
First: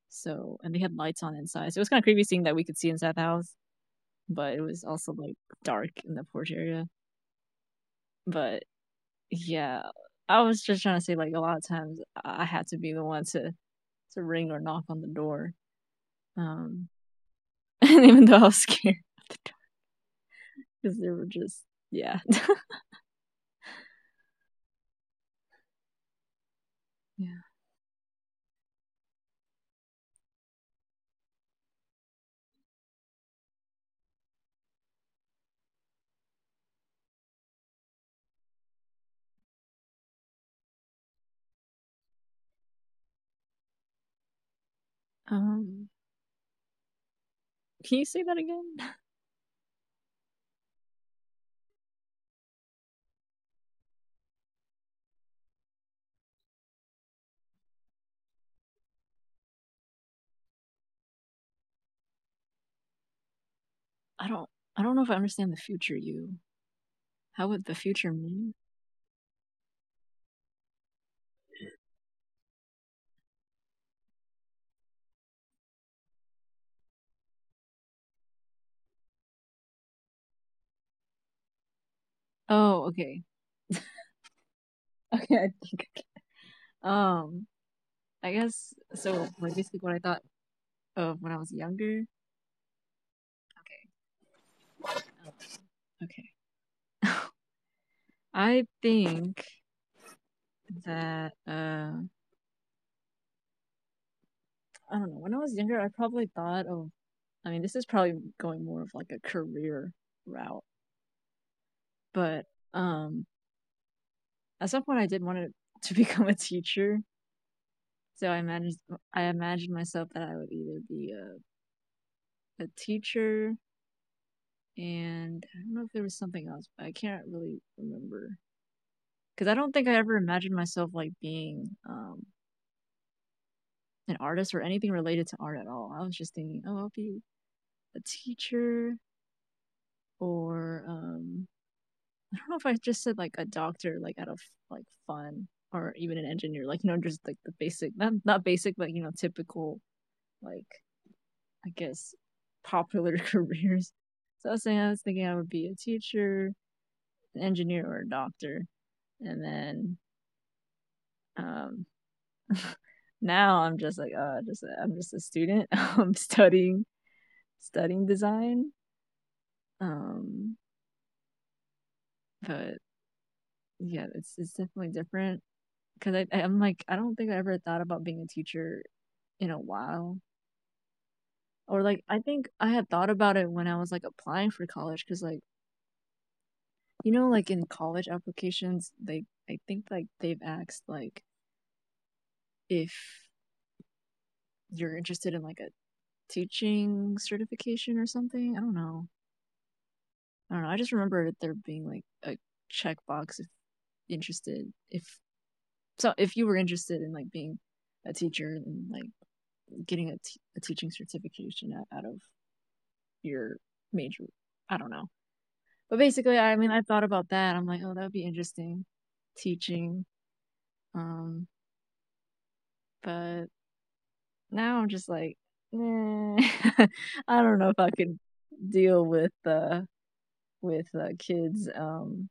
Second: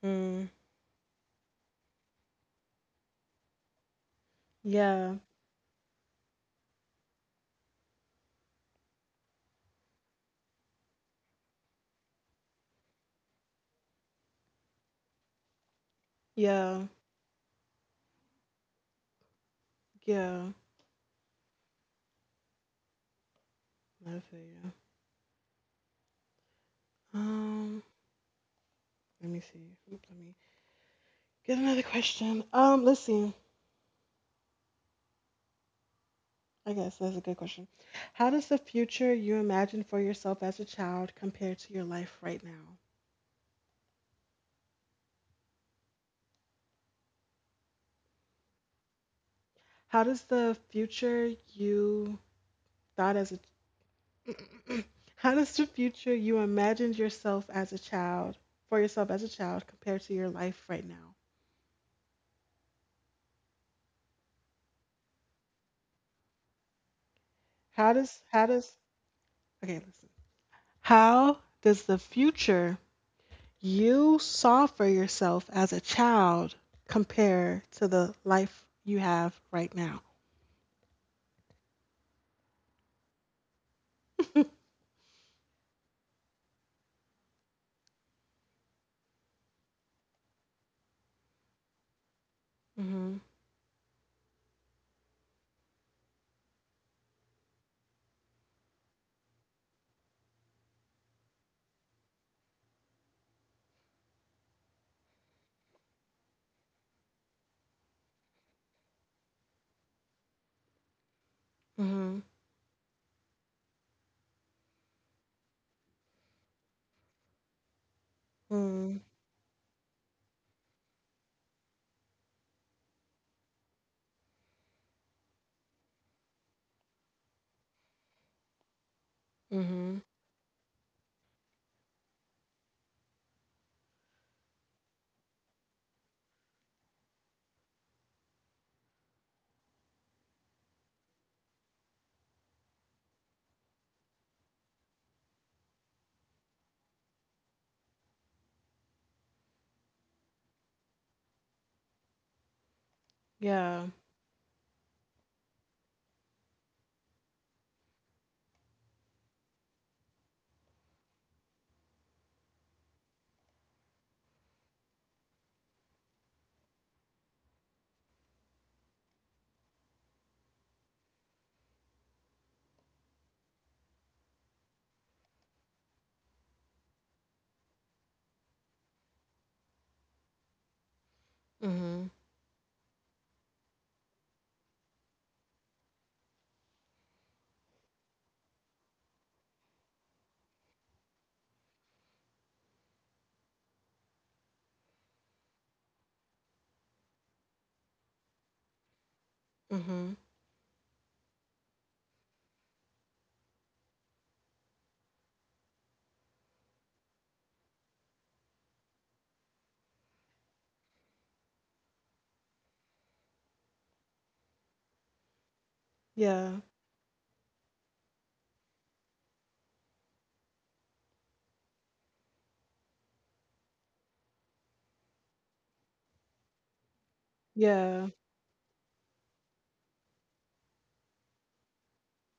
mm, So, and they had lights on inside. So it was kind of creepy seeing that we could see inside the house, but it was also yeah, like dark in the porch area. But yeah, I was just trying to say like a lot of times I had to be the one to to ring or knock on the door. yeah, Um, and even though I was scared of the door yeah. because they were just yeah I feel you. yeah. Um, let me see. Oop, let me get another question. Um, let's see. I guess that's a good question. How does the future you imagine for yourself as a child compare to your life right now? Um, can you say that again? How does the future you thought as a How does the future you imagined yourself as a child for yourself as a child compare to your life right now? I don't I don't know if I understand the future. You how would the How future does how mean? does Okay, listen. How does the future you saw for yourself as a child compare to the life you have right now? Oh, okay okay I think I can. um I guess so. Like basically what I thought of when I was younger. Mhm. Um, okay. I think that uh I don't know. When I was younger, I probably thought of I mean, this is probably going more of like a career route, Mhm. but um at some point I did want to, to become a teacher. So I managed Mhm. I imagined myself that I would either be a, a teacher and I don't know if there was something else, but I can't really remember because I don't think Mhm. I ever imagined myself like being um an artist or anything related to art at all. I was just thinking, oh, I'll be a teacher or um, I don't know if I just said like a doctor, like out of like fun, or even an engineer, like you know, just like the basic, not not basic, but you know, typical like I guess popular Yeah. careers. So I was saying I was thinking I would be a teacher, an engineer, or a doctor, and then um, now I'm just like uh, just I'm just a student. I'm studying studying design. Um, but yeah, it's it's definitely different because I I'm like I don't think I ever thought about being a teacher in a while. Or Mhm. like I think I had thought about it when I was like applying for college because like you know like in college applications they I think like they've asked like if you're interested in like a teaching certification or something. I don't know. Mhm. I don't know. I just remember there being like a checkbox if interested if so if you were interested in like being a teacher and like getting a, t- a teaching certification out- of your major. I don't know. But basically, Yeah, I mean, I thought about that. I'm like, oh, that would be interesting teaching. Um, but now I'm just like, eh, I don't know if I yeah, could deal with uh with uh, kids um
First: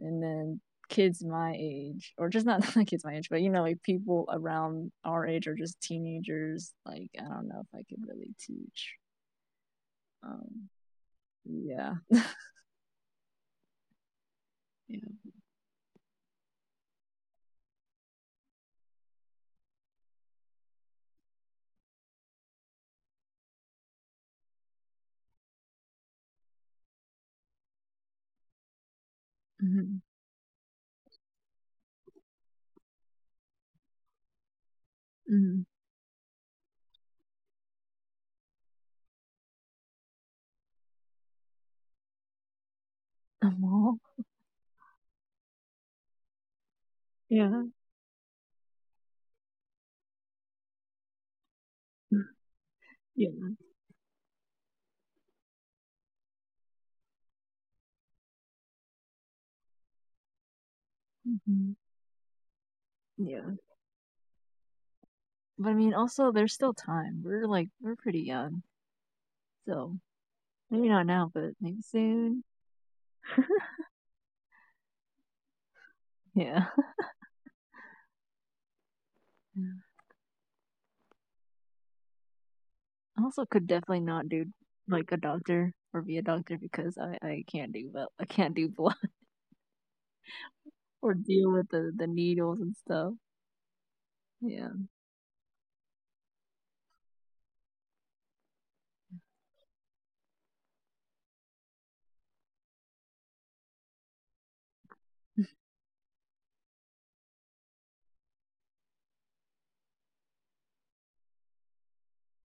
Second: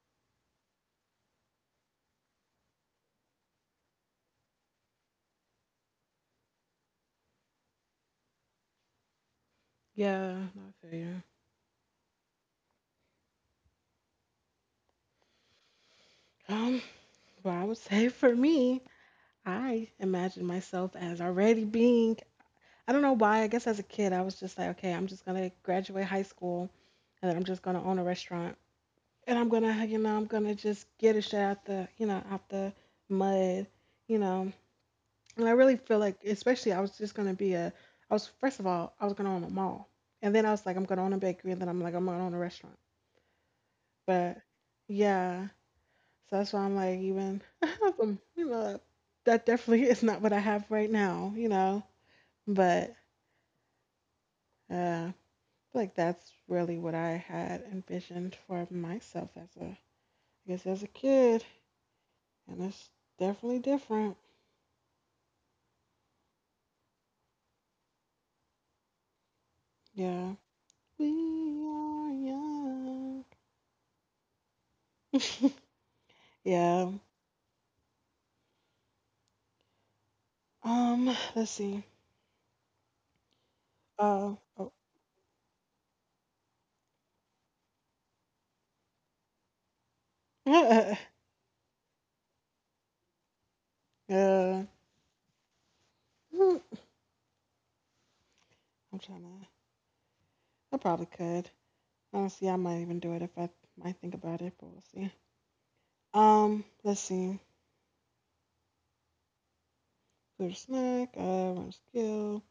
and then kids my age or just not not kids my age but you know like people around our age or just teenagers like I don't know if I could really teach yeah. No, um I feel you. yeah. Yeah. Um, well, I would say for me, I imagine myself as already being. I don't know why. I guess as a kid, I was just like, okay, I'm just gonna graduate high school and then I'm just gonna own a restaurant and I'm gonna, you Mm-hmm. know, I'm gonna just get it shit out the, you know, out the mud, you know. And I Mm-hmm. really feel like, especially, I was just gonna be a, I was first of all, I was gonna own a mall, and then I was like, I'm gonna own a bakery, and then I'm like, I'm gonna own a restaurant. A mall. But yeah, so that's why I'm like, even, Yeah. um, you know, that definitely is not what I have right now, you know. But Yeah. uh, I feel like that's really what I had envisioned for myself as a, I guess as a kid, Mm-hmm. and it's Yeah. definitely different. But I mean, also, there's still time. We're like, we're pretty young. So Yeah. maybe not We now, but maybe are soon. young. Yeah. Yeah. Um, let's see. I also could definitely not Uh, do oh. like a doctor or be a doctor because I I can't do vel- I can't do blood yeah. or deal with the the needles and stuff. Mm, Yeah. I'm trying to. I probably could. Honestly, I might even do it if I might think about it, but we'll see. Um, let's see. Food or snack, uh, random skill.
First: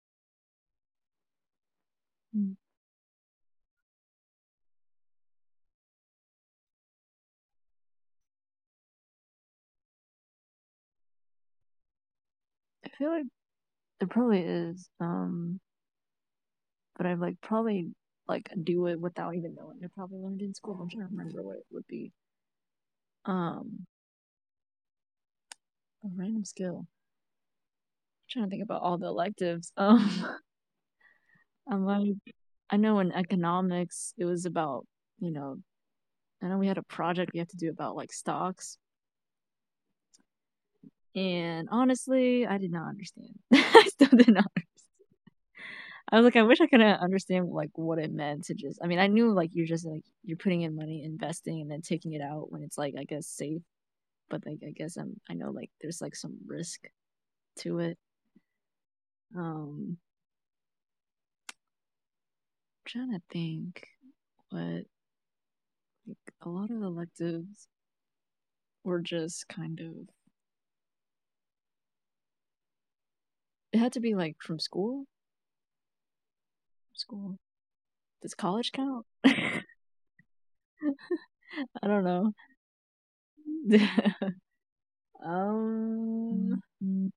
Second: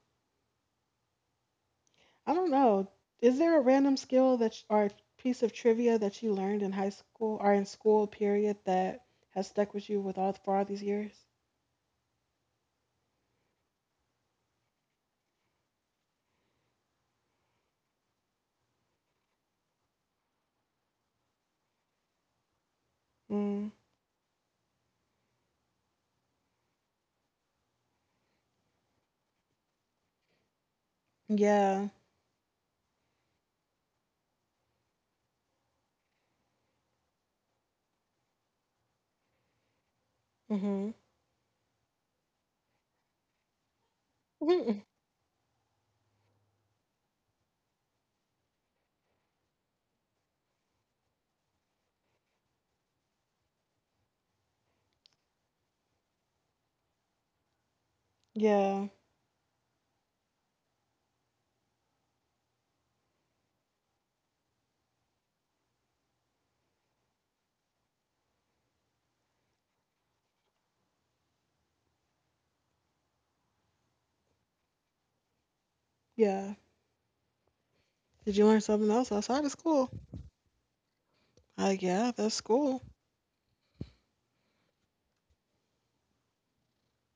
I don't Mm. know. Is there a random skill that sh- or piece of trivia that you learned in high school or in school period that has stuck with you with all for all these years? I feel like there probably is, um, but I like probably like do it without even knowing. I probably learned in school. I'm trying to remember what it would be. Mm. Um, a random skill. I'm trying to think about all the electives. Um, I'm Yeah. like, I know in economics it was about you know I know we had a project we had to do about like stocks. Mhm. And honestly, I did not understand. I still did not understand. Mhm. I was like, I wish I could understand like what it meant to just. I mean, I knew like you're just like you're putting in money, investing, and then taking it out when it's like I guess safe. But like I guess I'm I know like there's like some risk to it. Yeah, Um, I'm trying to think, what like, a lot of electives were just kind of it had to be like from school. yeah. School. Does Did you learn college something count? else outside of I school? Uh, yeah, don't that's school. know. Um, Mm, mm.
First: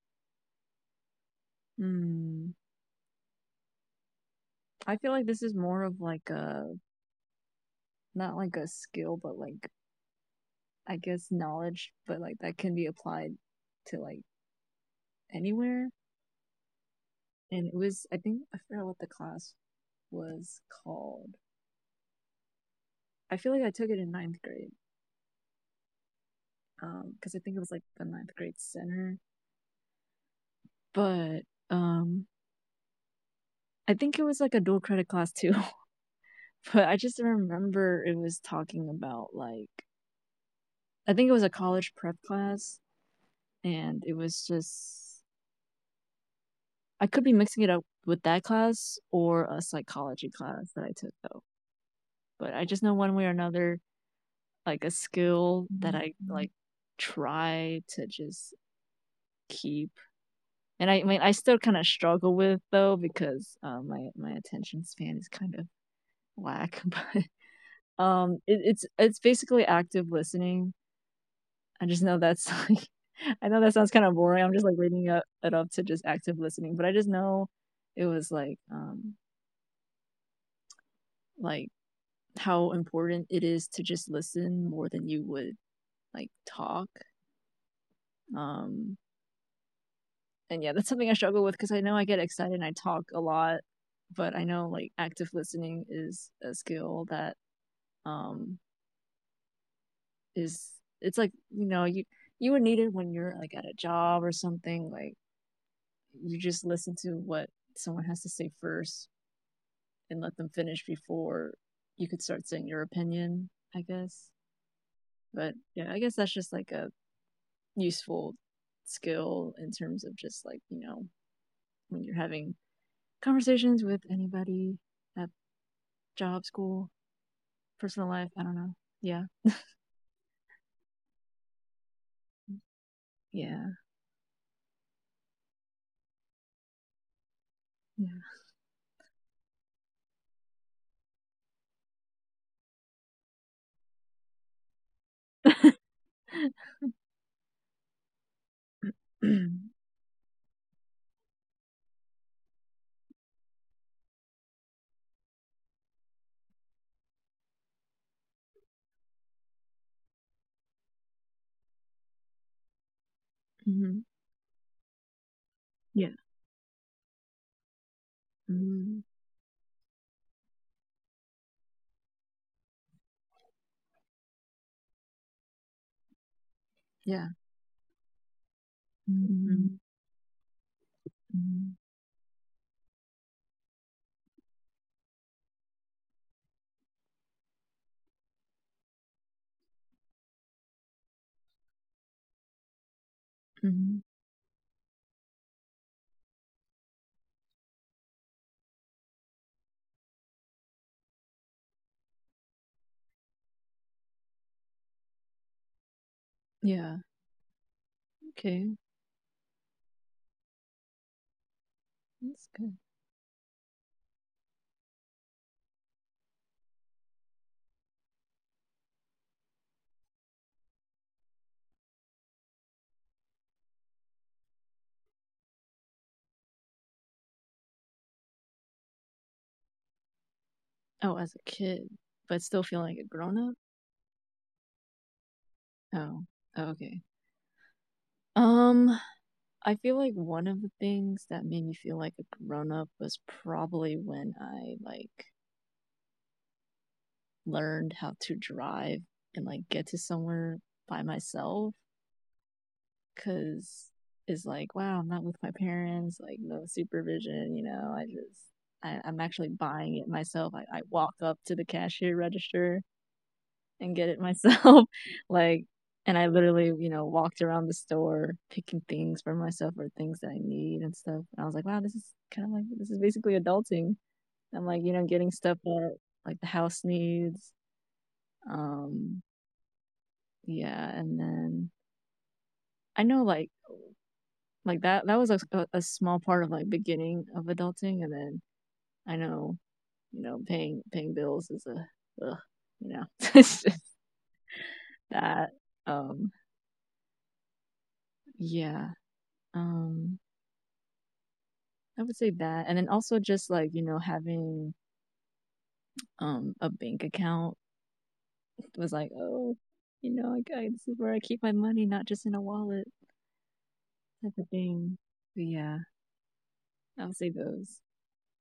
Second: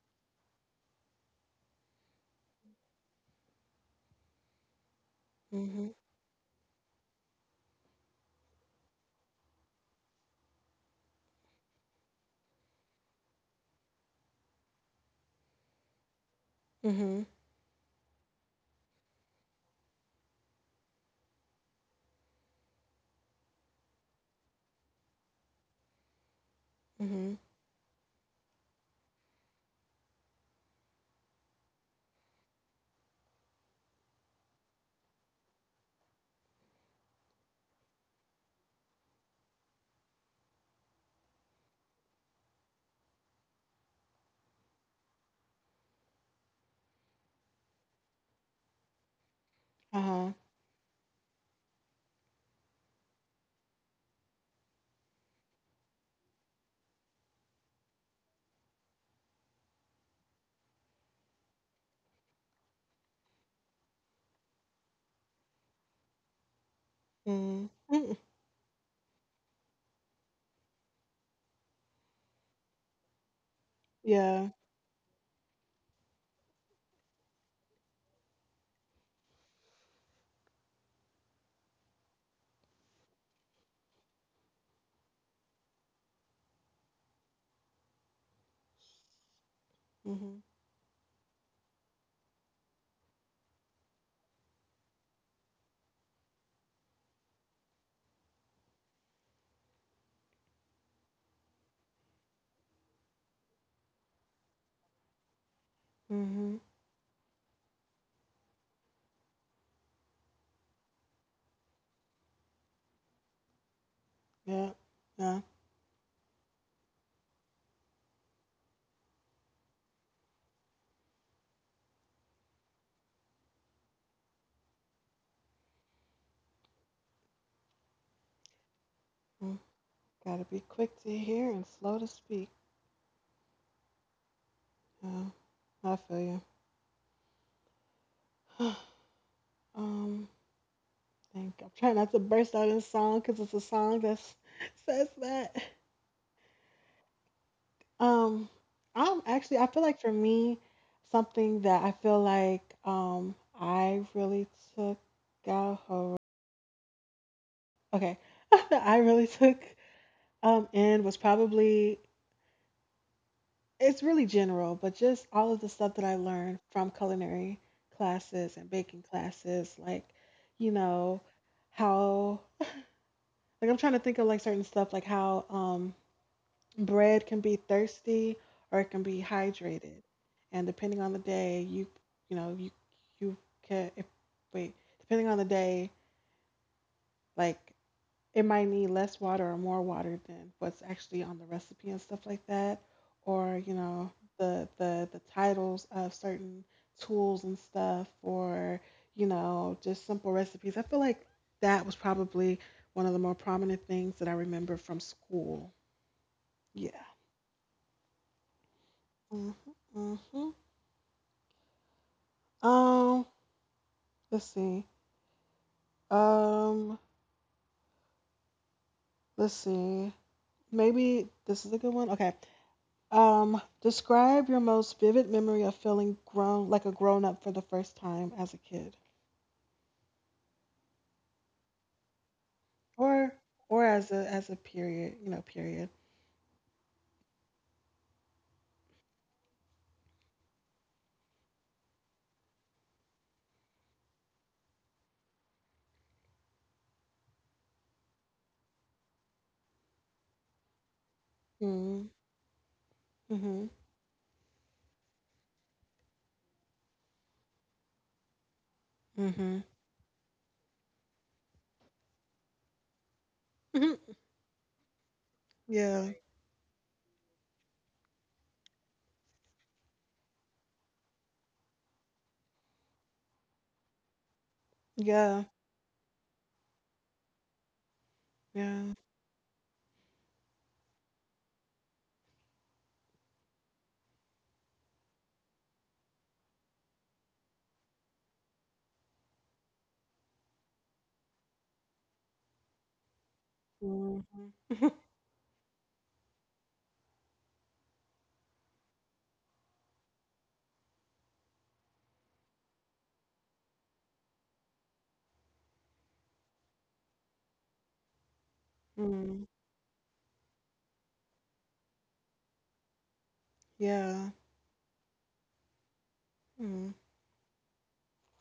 hmm. I feel like this is more Mhm, of like a not like a skill, but like I guess knowledge, but like that can be applied to like anywhere. mhm, And it was, I think, I forgot what the class was called. I feel like I took it in ninth grade, um, because I mhm. think it was like the ninth grade center. But um, I think it was like a dual credit class too. But I just remember it was talking about like I think it was a college prep class and it was just I could be mixing it up with that class or a Uh psychology huh. class that I took though. But I just know one way or another, like a skill that I like try to just keep. And I, I mean, I still kind of struggle with though because um, my my attention span is kind of whack. Mhm. But Mm. um, it, it's it's basically active listening. I just know that's like, I know that sounds kind of boring. Yeah. I'm just like reading it up to just active listening. But I just know it was like um like how important it is to just listen more than you would like talk. Um, Mhm. and yeah, that's something I struggle with because I know I get excited and I talk a lot, but I know like active listening is a skill that um is it's like you know you you would need it when you're like at a job or something like you Mhm. just listen to what someone has to say first and let them finish before you could start saying your opinion, I guess. Yeah. Yeah. But yeah, I guess that's just like a useful skill in terms of just like you know when you're having conversations with anybody at job, school, personal life. I don't know. Yeah, Mm. Gotta be quick to hear and slow to speak. yeah, Yeah, I feel you. yeah, um, think I'm trying not to burst out in song because it's a song that says that. Um, I'm actually, I feel like for me, something that I feel like um I really took out hold. Okay, I really took um in was probably it's hmm, really general, but just all of the stuff that yeah, I learned from culinary classes and hmm, baking classes, like you know how like I'm trying to think of like certain stuff like how um bread yeah, can be thirsty or it can be hmm, hydrated, and depending on the day you you know you you can if, wait depending on the day, like it might need less water or more water than what's actually on the recipe and stuff like that, or you hmm, know the the the titles of certain tools and stuff, or you know just simple recipes. I feel like that was probably one of the more prominent things that I remember from school. yeah. Yeah. Okay, Hmm. Hmm. that's good. Um, let's see. Um, let's see. Maybe this is a good one. Okay. Um, describe your most vivid memory of feeling grown, like a grown up for the first time as a kid, Oh, as a kid, but still feeling like a or grown up. or as a as a period. You know, period. Oh, oh, okay. Um, I feel like one of the things that made me feel like a grown up was probably when I like learned how to drive and like get to somewhere by myself Mm. Mhm. cuz it's like wow, I'm not with my parents, like no supervision, you know. I just I, I'm actually Mhm. buying it myself. I, I walk up to the cashier register and get Mhm. it myself. Like, Yeah. and I literally, you know, walked around the store picking things for myself or things that I need and stuff. And I was like, wow, this is kind of like, this is basically adulting. I'm like, you know, getting Yeah. stuff that like the house needs. Yeah. Um, yeah. And then I know like, like that, that was a, a small part of like beginning of adulting. And then I know, you know, paying, paying bills is a, ugh, you know, it's just Mhm. that. Um, yeah. Um, I would say that. And then also just like, you know, having um a bank account was like, Mm. oh, you know, I, I this is where I keep my money, not just in a wallet Yeah. type of thing. But yeah, Mm. I would say those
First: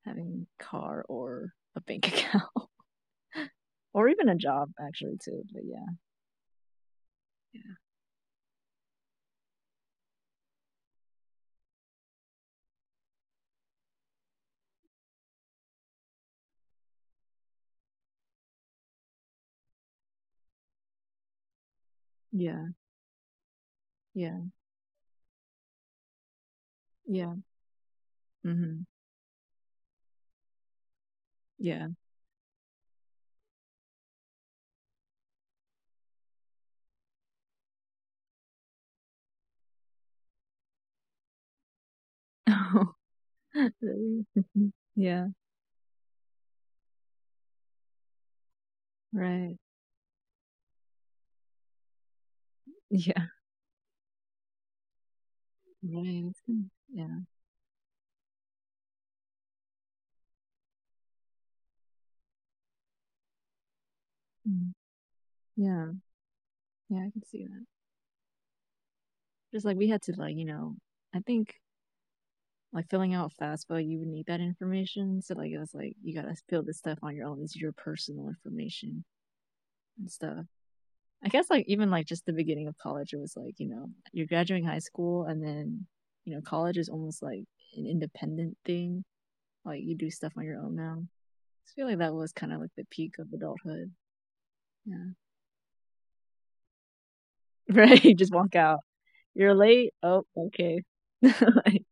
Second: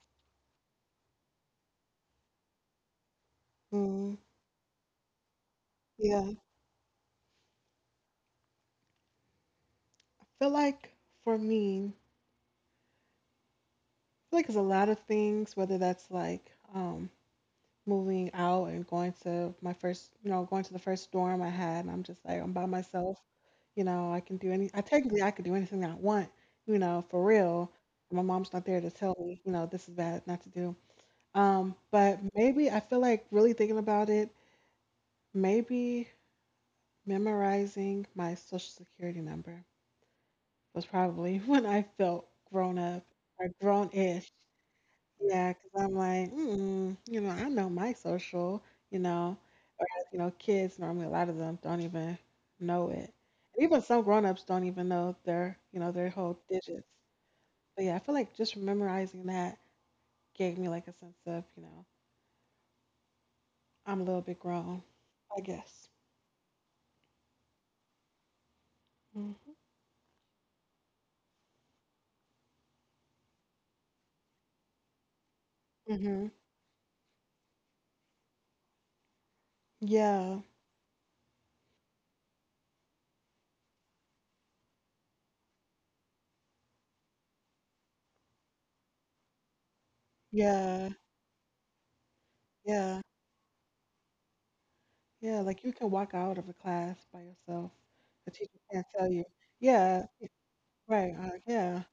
having a car or a bank account or Mm. even a job actually too. But yeah, Yeah. I feel like for me, I feel like there's a lot of things, whether that's like um moving out and going to my first, you know, going to the first dorm I had. And I'm just like, I'm by yeah, myself. You know, I yeah, can yeah, do any, I technically I could do anything I want, you know, for yeah, real. My mom's not there mm-hmm, to tell me, you know, this is bad, not to do. Um, yeah. But maybe I feel like really thinking about it, maybe memorizing my social security number was probably when I felt grown up or Oh, really? grown-ish. Yeah, Yeah, because 'cause I'm like, mm, you know, I know my social, you know, right. whereas, you know, kids normally a lot of them don't even know it. Yeah, And even some grown-ups don't even know their, you know, their right. whole digits. Yeah, But yeah, I feel like just memorizing that gave me like a sense of, you know, I'm a little bit mm, grown, I yeah, guess. yeah. I can see that. Hmm. Just like we had to like, you know, I think like filling out FAFSA, you would need that information. So like it was like you Hmm. gotta fill this stuff on your own. It's your personal information and Yeah, stuff. I guess like even like just the beginning of college, it was like, you know, you're graduating high school and then, you know, college is almost like an independent thing. Like you do stuff on your own yeah, now. I feel like that was kind of like the yeah, peak of adulthood. Yeah. yeah. Like you can walk out of a class by yourself. Right. You The just walk teacher out. can't tell you. You're late. Yeah, Oh, y- okay. right. Uh, yeah, Like,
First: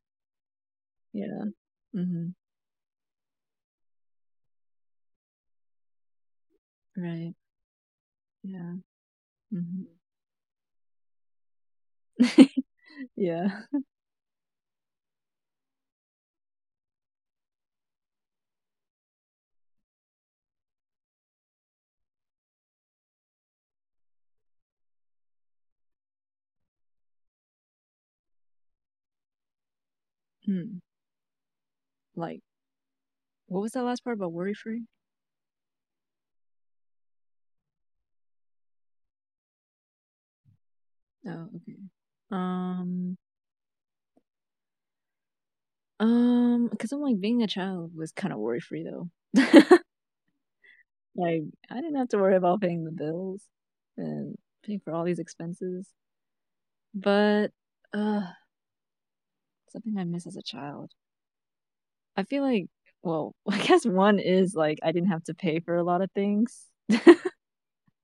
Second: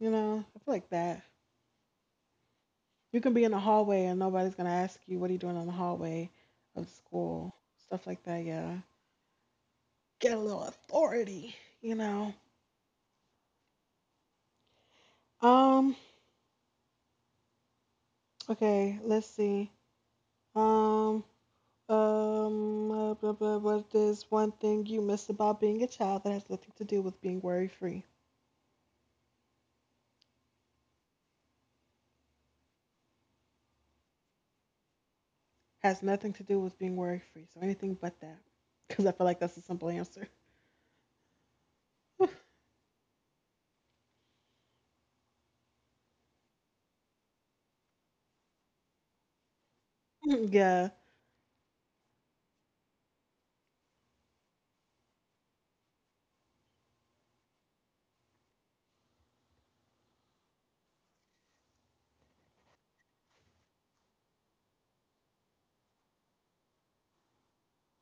you know, I feel like that. yeah. Hmm. You can be in the hallway and nobody's gonna ask you what are you doing in the hallway of Right. school, stuff like that. Yeah. Yeah, Hmm. get a little authority, you know. Yeah. Um. Okay. Let's see. Um. Um. Uh, blah, blah, what is one thing you miss about being a child that has nothing to do with being worry free? Hmm. Like, what was that last part about worry free? Has nothing to do with being worry free. So anything but that, because I feel like that's a simple answer. Oh, okay. Um, um, because I'm like being a child was kind of worry free though. Yeah. Like, I didn't have to worry about paying the bills and paying for all these expenses. But uh, something I miss as a child. I feel like, well, I guess one is like I didn't have to pay for a lot of things.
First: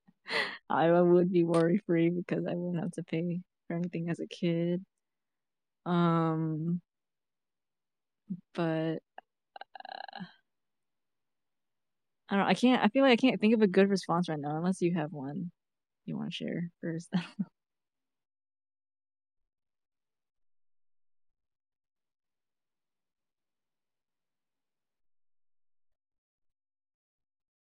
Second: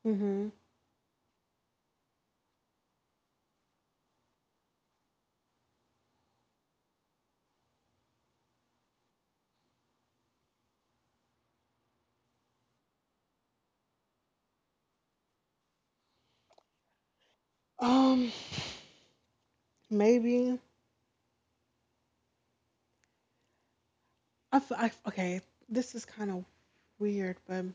Mhm. I would be worry free because I wouldn't have to pay for anything as a kid. Um, but I don't. I can't. I feel like I can't think of a good response right now, unless you have one you want to share first. Um. Maybe I, f- I f- okay. This is kind of weird, but I feel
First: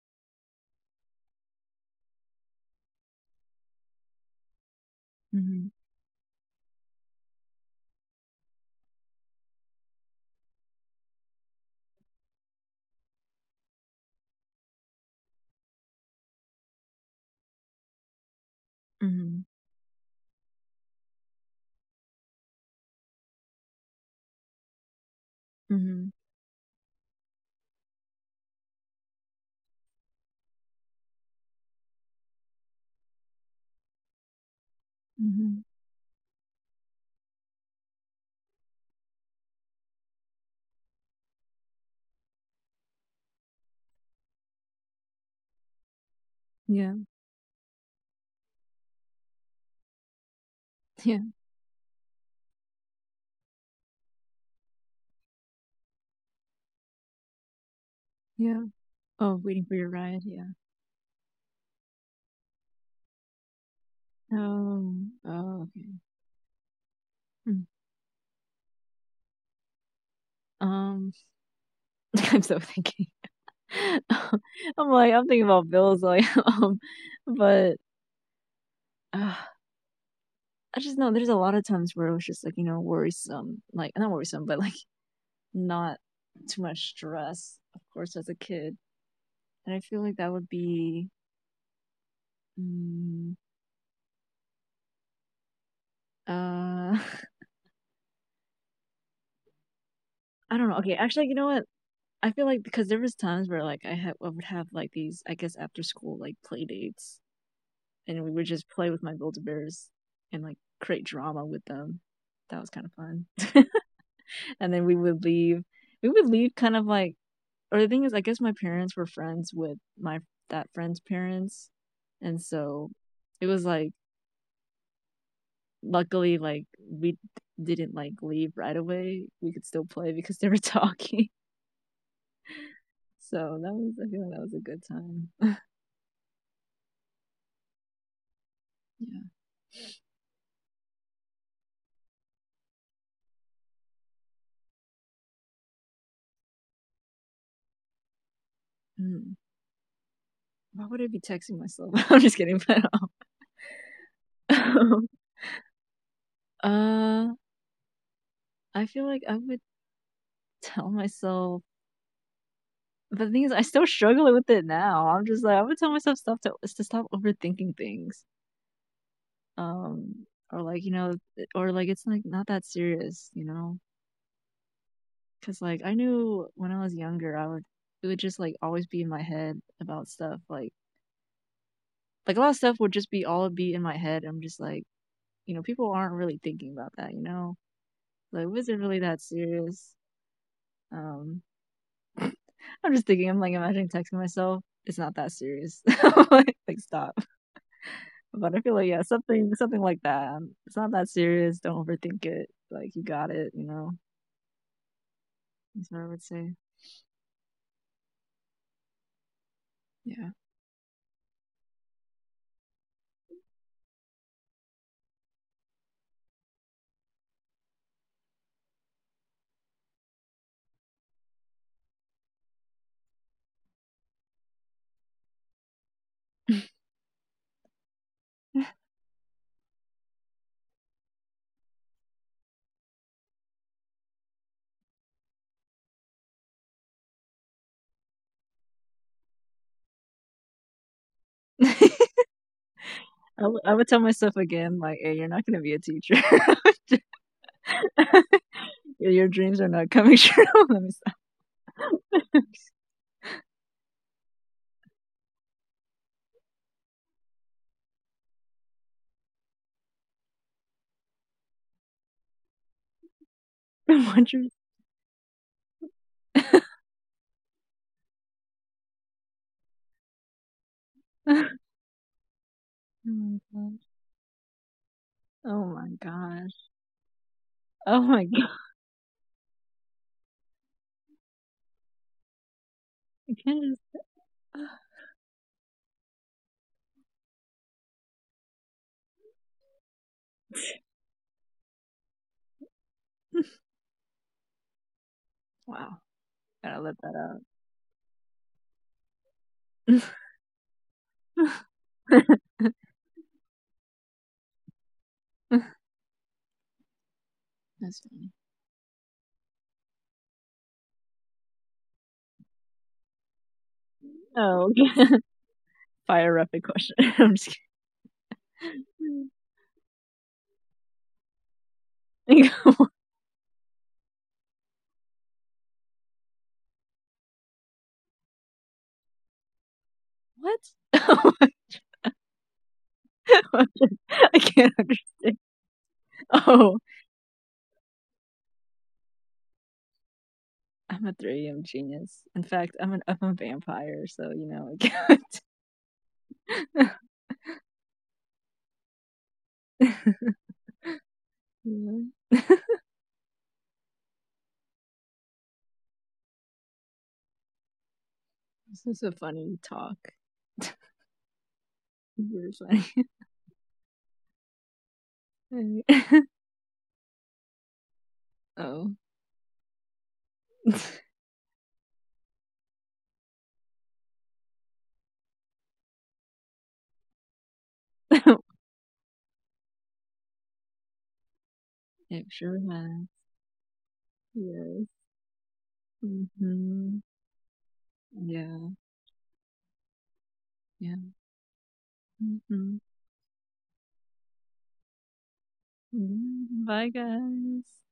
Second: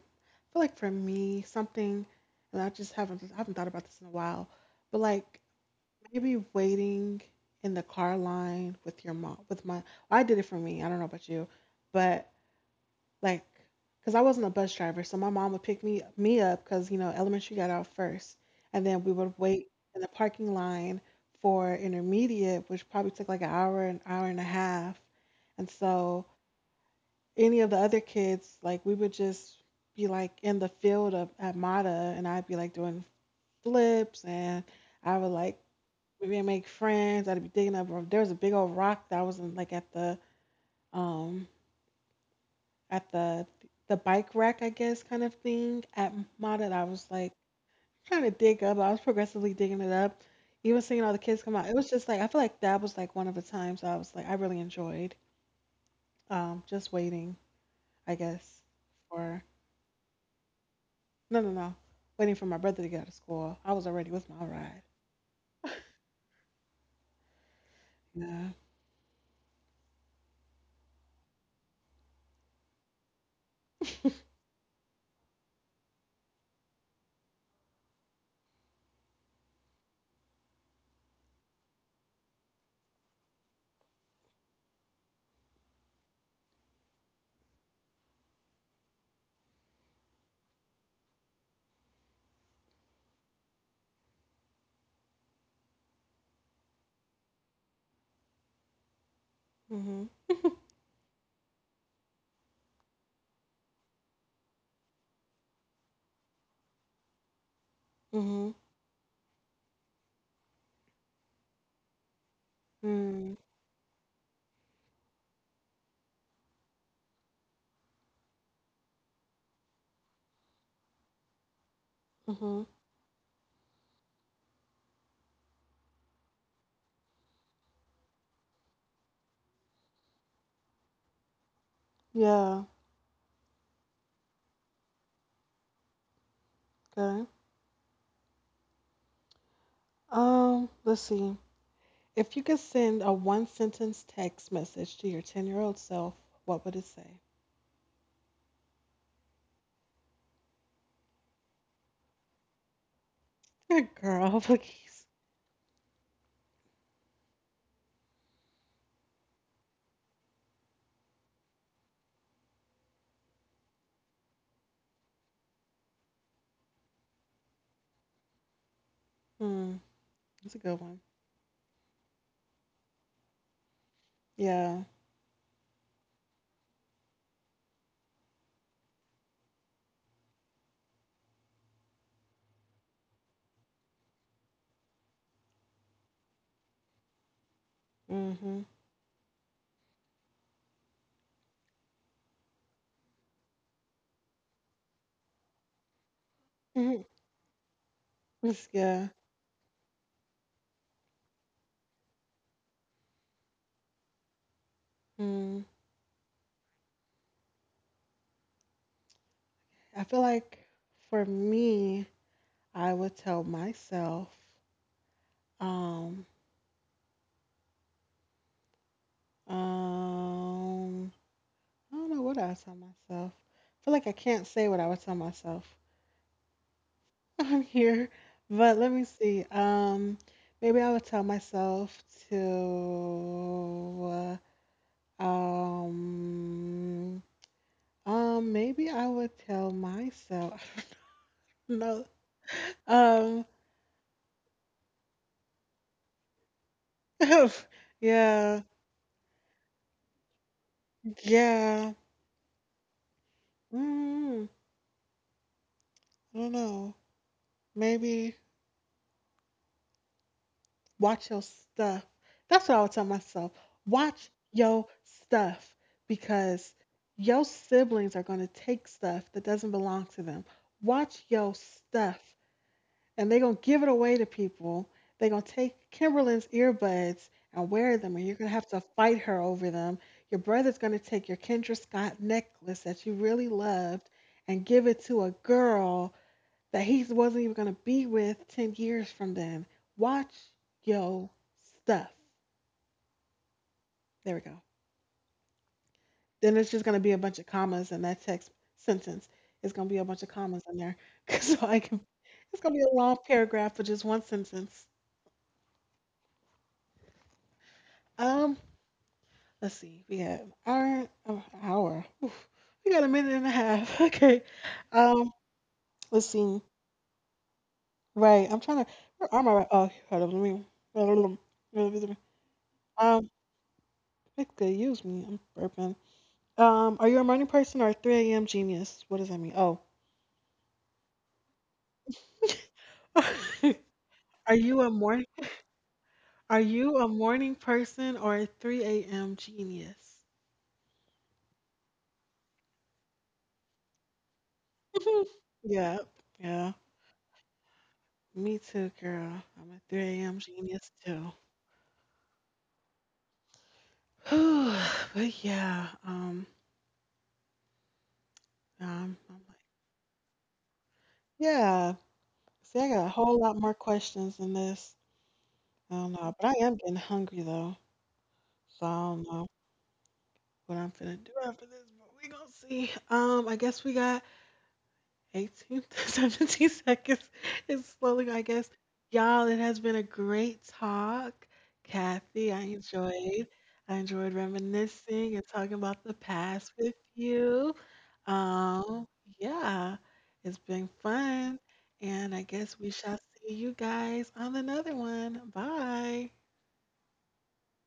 like for me, something, and I just haven't I haven't thought about this in a while, but like Hmm. maybe waiting in the car line with your mom, with my, well, I did it for me. I don't know about you, but like, cause I wasn't a bus driver, so my mom would pick me me up, cause you know elementary got out first, and then we would Hmm. wait in the parking line for intermediate, which probably took like an hour, an hour and a half, and Hmm. so any of the other kids, like we would just be like in the field of at Mata, and I'd be like doing flips, and I would like Hmm. we would make friends. I'd be digging up. There was a big old rock that was in, like at the um at the the bike rack, I guess, kind of thing at Mata, that I Yeah. was like trying to dig up. I was progressively digging it up, even seeing all the Yeah. kids come out. It was just like I feel like that was like one of the times I was like I really enjoyed um just waiting, I guess, Yeah. Oh, for. waiting for your ride. Yeah. No, no, no. Waiting for my brother to get out of school. I was already with my ride. Oh. Oh. Okay. Mm. Yeah. Um. I'm so thinking. I'm like, I'm thinking about bills, like, um, but uh, I just know there's a lot of times where it was just like, you know, worrisome, like not worrisome, but like not too much stress, of course, as a kid. And I feel like that would be, mm, uh, Mm-hmm. I don't know. Okay, actually, you know what? I feel like because there was times where like I had I would have like these, I guess, after school like play dates, and we would Mm-hmm. just play with my Build-A-Bears and like create drama with them. That was kind of fun. Mm, And then we would leave. We would leave kind of like, or the thing is, I guess my parents were friends with my that friend's parents, and Mm-hmm. so it was like luckily like we didn't like leave right away. We could still play because they were talking. Yeah. So that was I feel like that was a good time. Okay. Yeah. Um, let's see. If you could send a one sentence text message to your ten year old self, what would it say? Mm. Why would I be texting myself? I'm just kidding. But Good girl, um, please. uh, I feel like I would tell myself. But the thing is, I still struggle with it now. I'm just like I would tell myself stuff to to stop overthinking things, Hmm. um, or That's a like good you one. know, or like it's like not that serious, you know, Yeah. because like I knew when I was younger, I would it would just like always be in my head about stuff like like a lot of stuff would just be all be in my head. I'm just like you know, people aren't really thinking about that, you know, like Mm-hmm. was it really that serious? Um, I'm just thinking, I'm like imagining texting myself. It's not that serious. like like Mm-hmm. stop. But I feel like yeah, Yeah. something something like that. Um, It's not that serious. Don't overthink it. Like you got it. You know. Mm. That's what I would say. I feel Yeah. like for me, I would tell myself, um, Um, I don't know what I would tell myself. I feel like I can't say what I would tell myself. I'm here, but let me see. Um, maybe I would tell myself to. Uh, Um, um, maybe I would tell myself. No. I Um. would- I would tell myself again, like, hey, you're not gonna be a teacher. Yeah. Your your dreams are not coming true. Let me stop. Yeah. Mm, I don't know. Maybe. Watch your stuff. That's what I would tell myself. What Watch you- your stuff because your siblings are going to take stuff that doesn't belong to them. Watch your stuff and they're going to give it away to people. They're going to Oh my take Kimberly's gosh. earbuds and Oh wear them, my and gosh. Oh you're my going god. to have to fight her over them. Your brother's going to take your Kendra Scott necklace that you I really can't loved and give it to a girl that he wasn't even going to be with ten years from then. Watch yo stuff. just. There we go. Wow. Then it's Gotta just going let to be that a bunch out. of commas in that text sentence. It's going to be a bunch of commas in there. So I can, it's going to be a long paragraph for just one sentence. That's funny. Um, let's see. We have our oh, hour. Oof. We got a minute and a half. Okay. Oh, okay. Um, let's Fire up a see. question. I'm just Right. I'm trying to. Where are my? Oh, hold on. Let me. kidding. Um, Excuse me. I'm burping. Um, are you a morning person or a three a m genius? What does that mean? Oh. What? I Are can't you a morning understand. are Oh, you a morning person or a three a m genius? I'm a three a m genius. In fact, I'm an I'm a vampire, so you know I Yeah, yeah. can't. Me too, girl. I'm a 3 a.m. genius too. Yeah, Whew, but yeah, um, this is a um, I'm funny like, talk. yeah. Very See, funny. I got a whole lot more questions than this. I don't know, but I am getting hungry though, so Oh, I don't know what I'm gonna do after this. But we gonna see. Um, I guess we got eighteen to seventeen seconds is slowly, I guess. Y'all, it has been a great talk. it Kathy, sure I has. enjoyed. I enjoyed Yes. reminiscing and talking about the past with Hmm. you. Yeah. Um, yeah, it's been Yeah. fun. And I Hmm. guess we shall see you guys on another one. Bye. Bye, guys.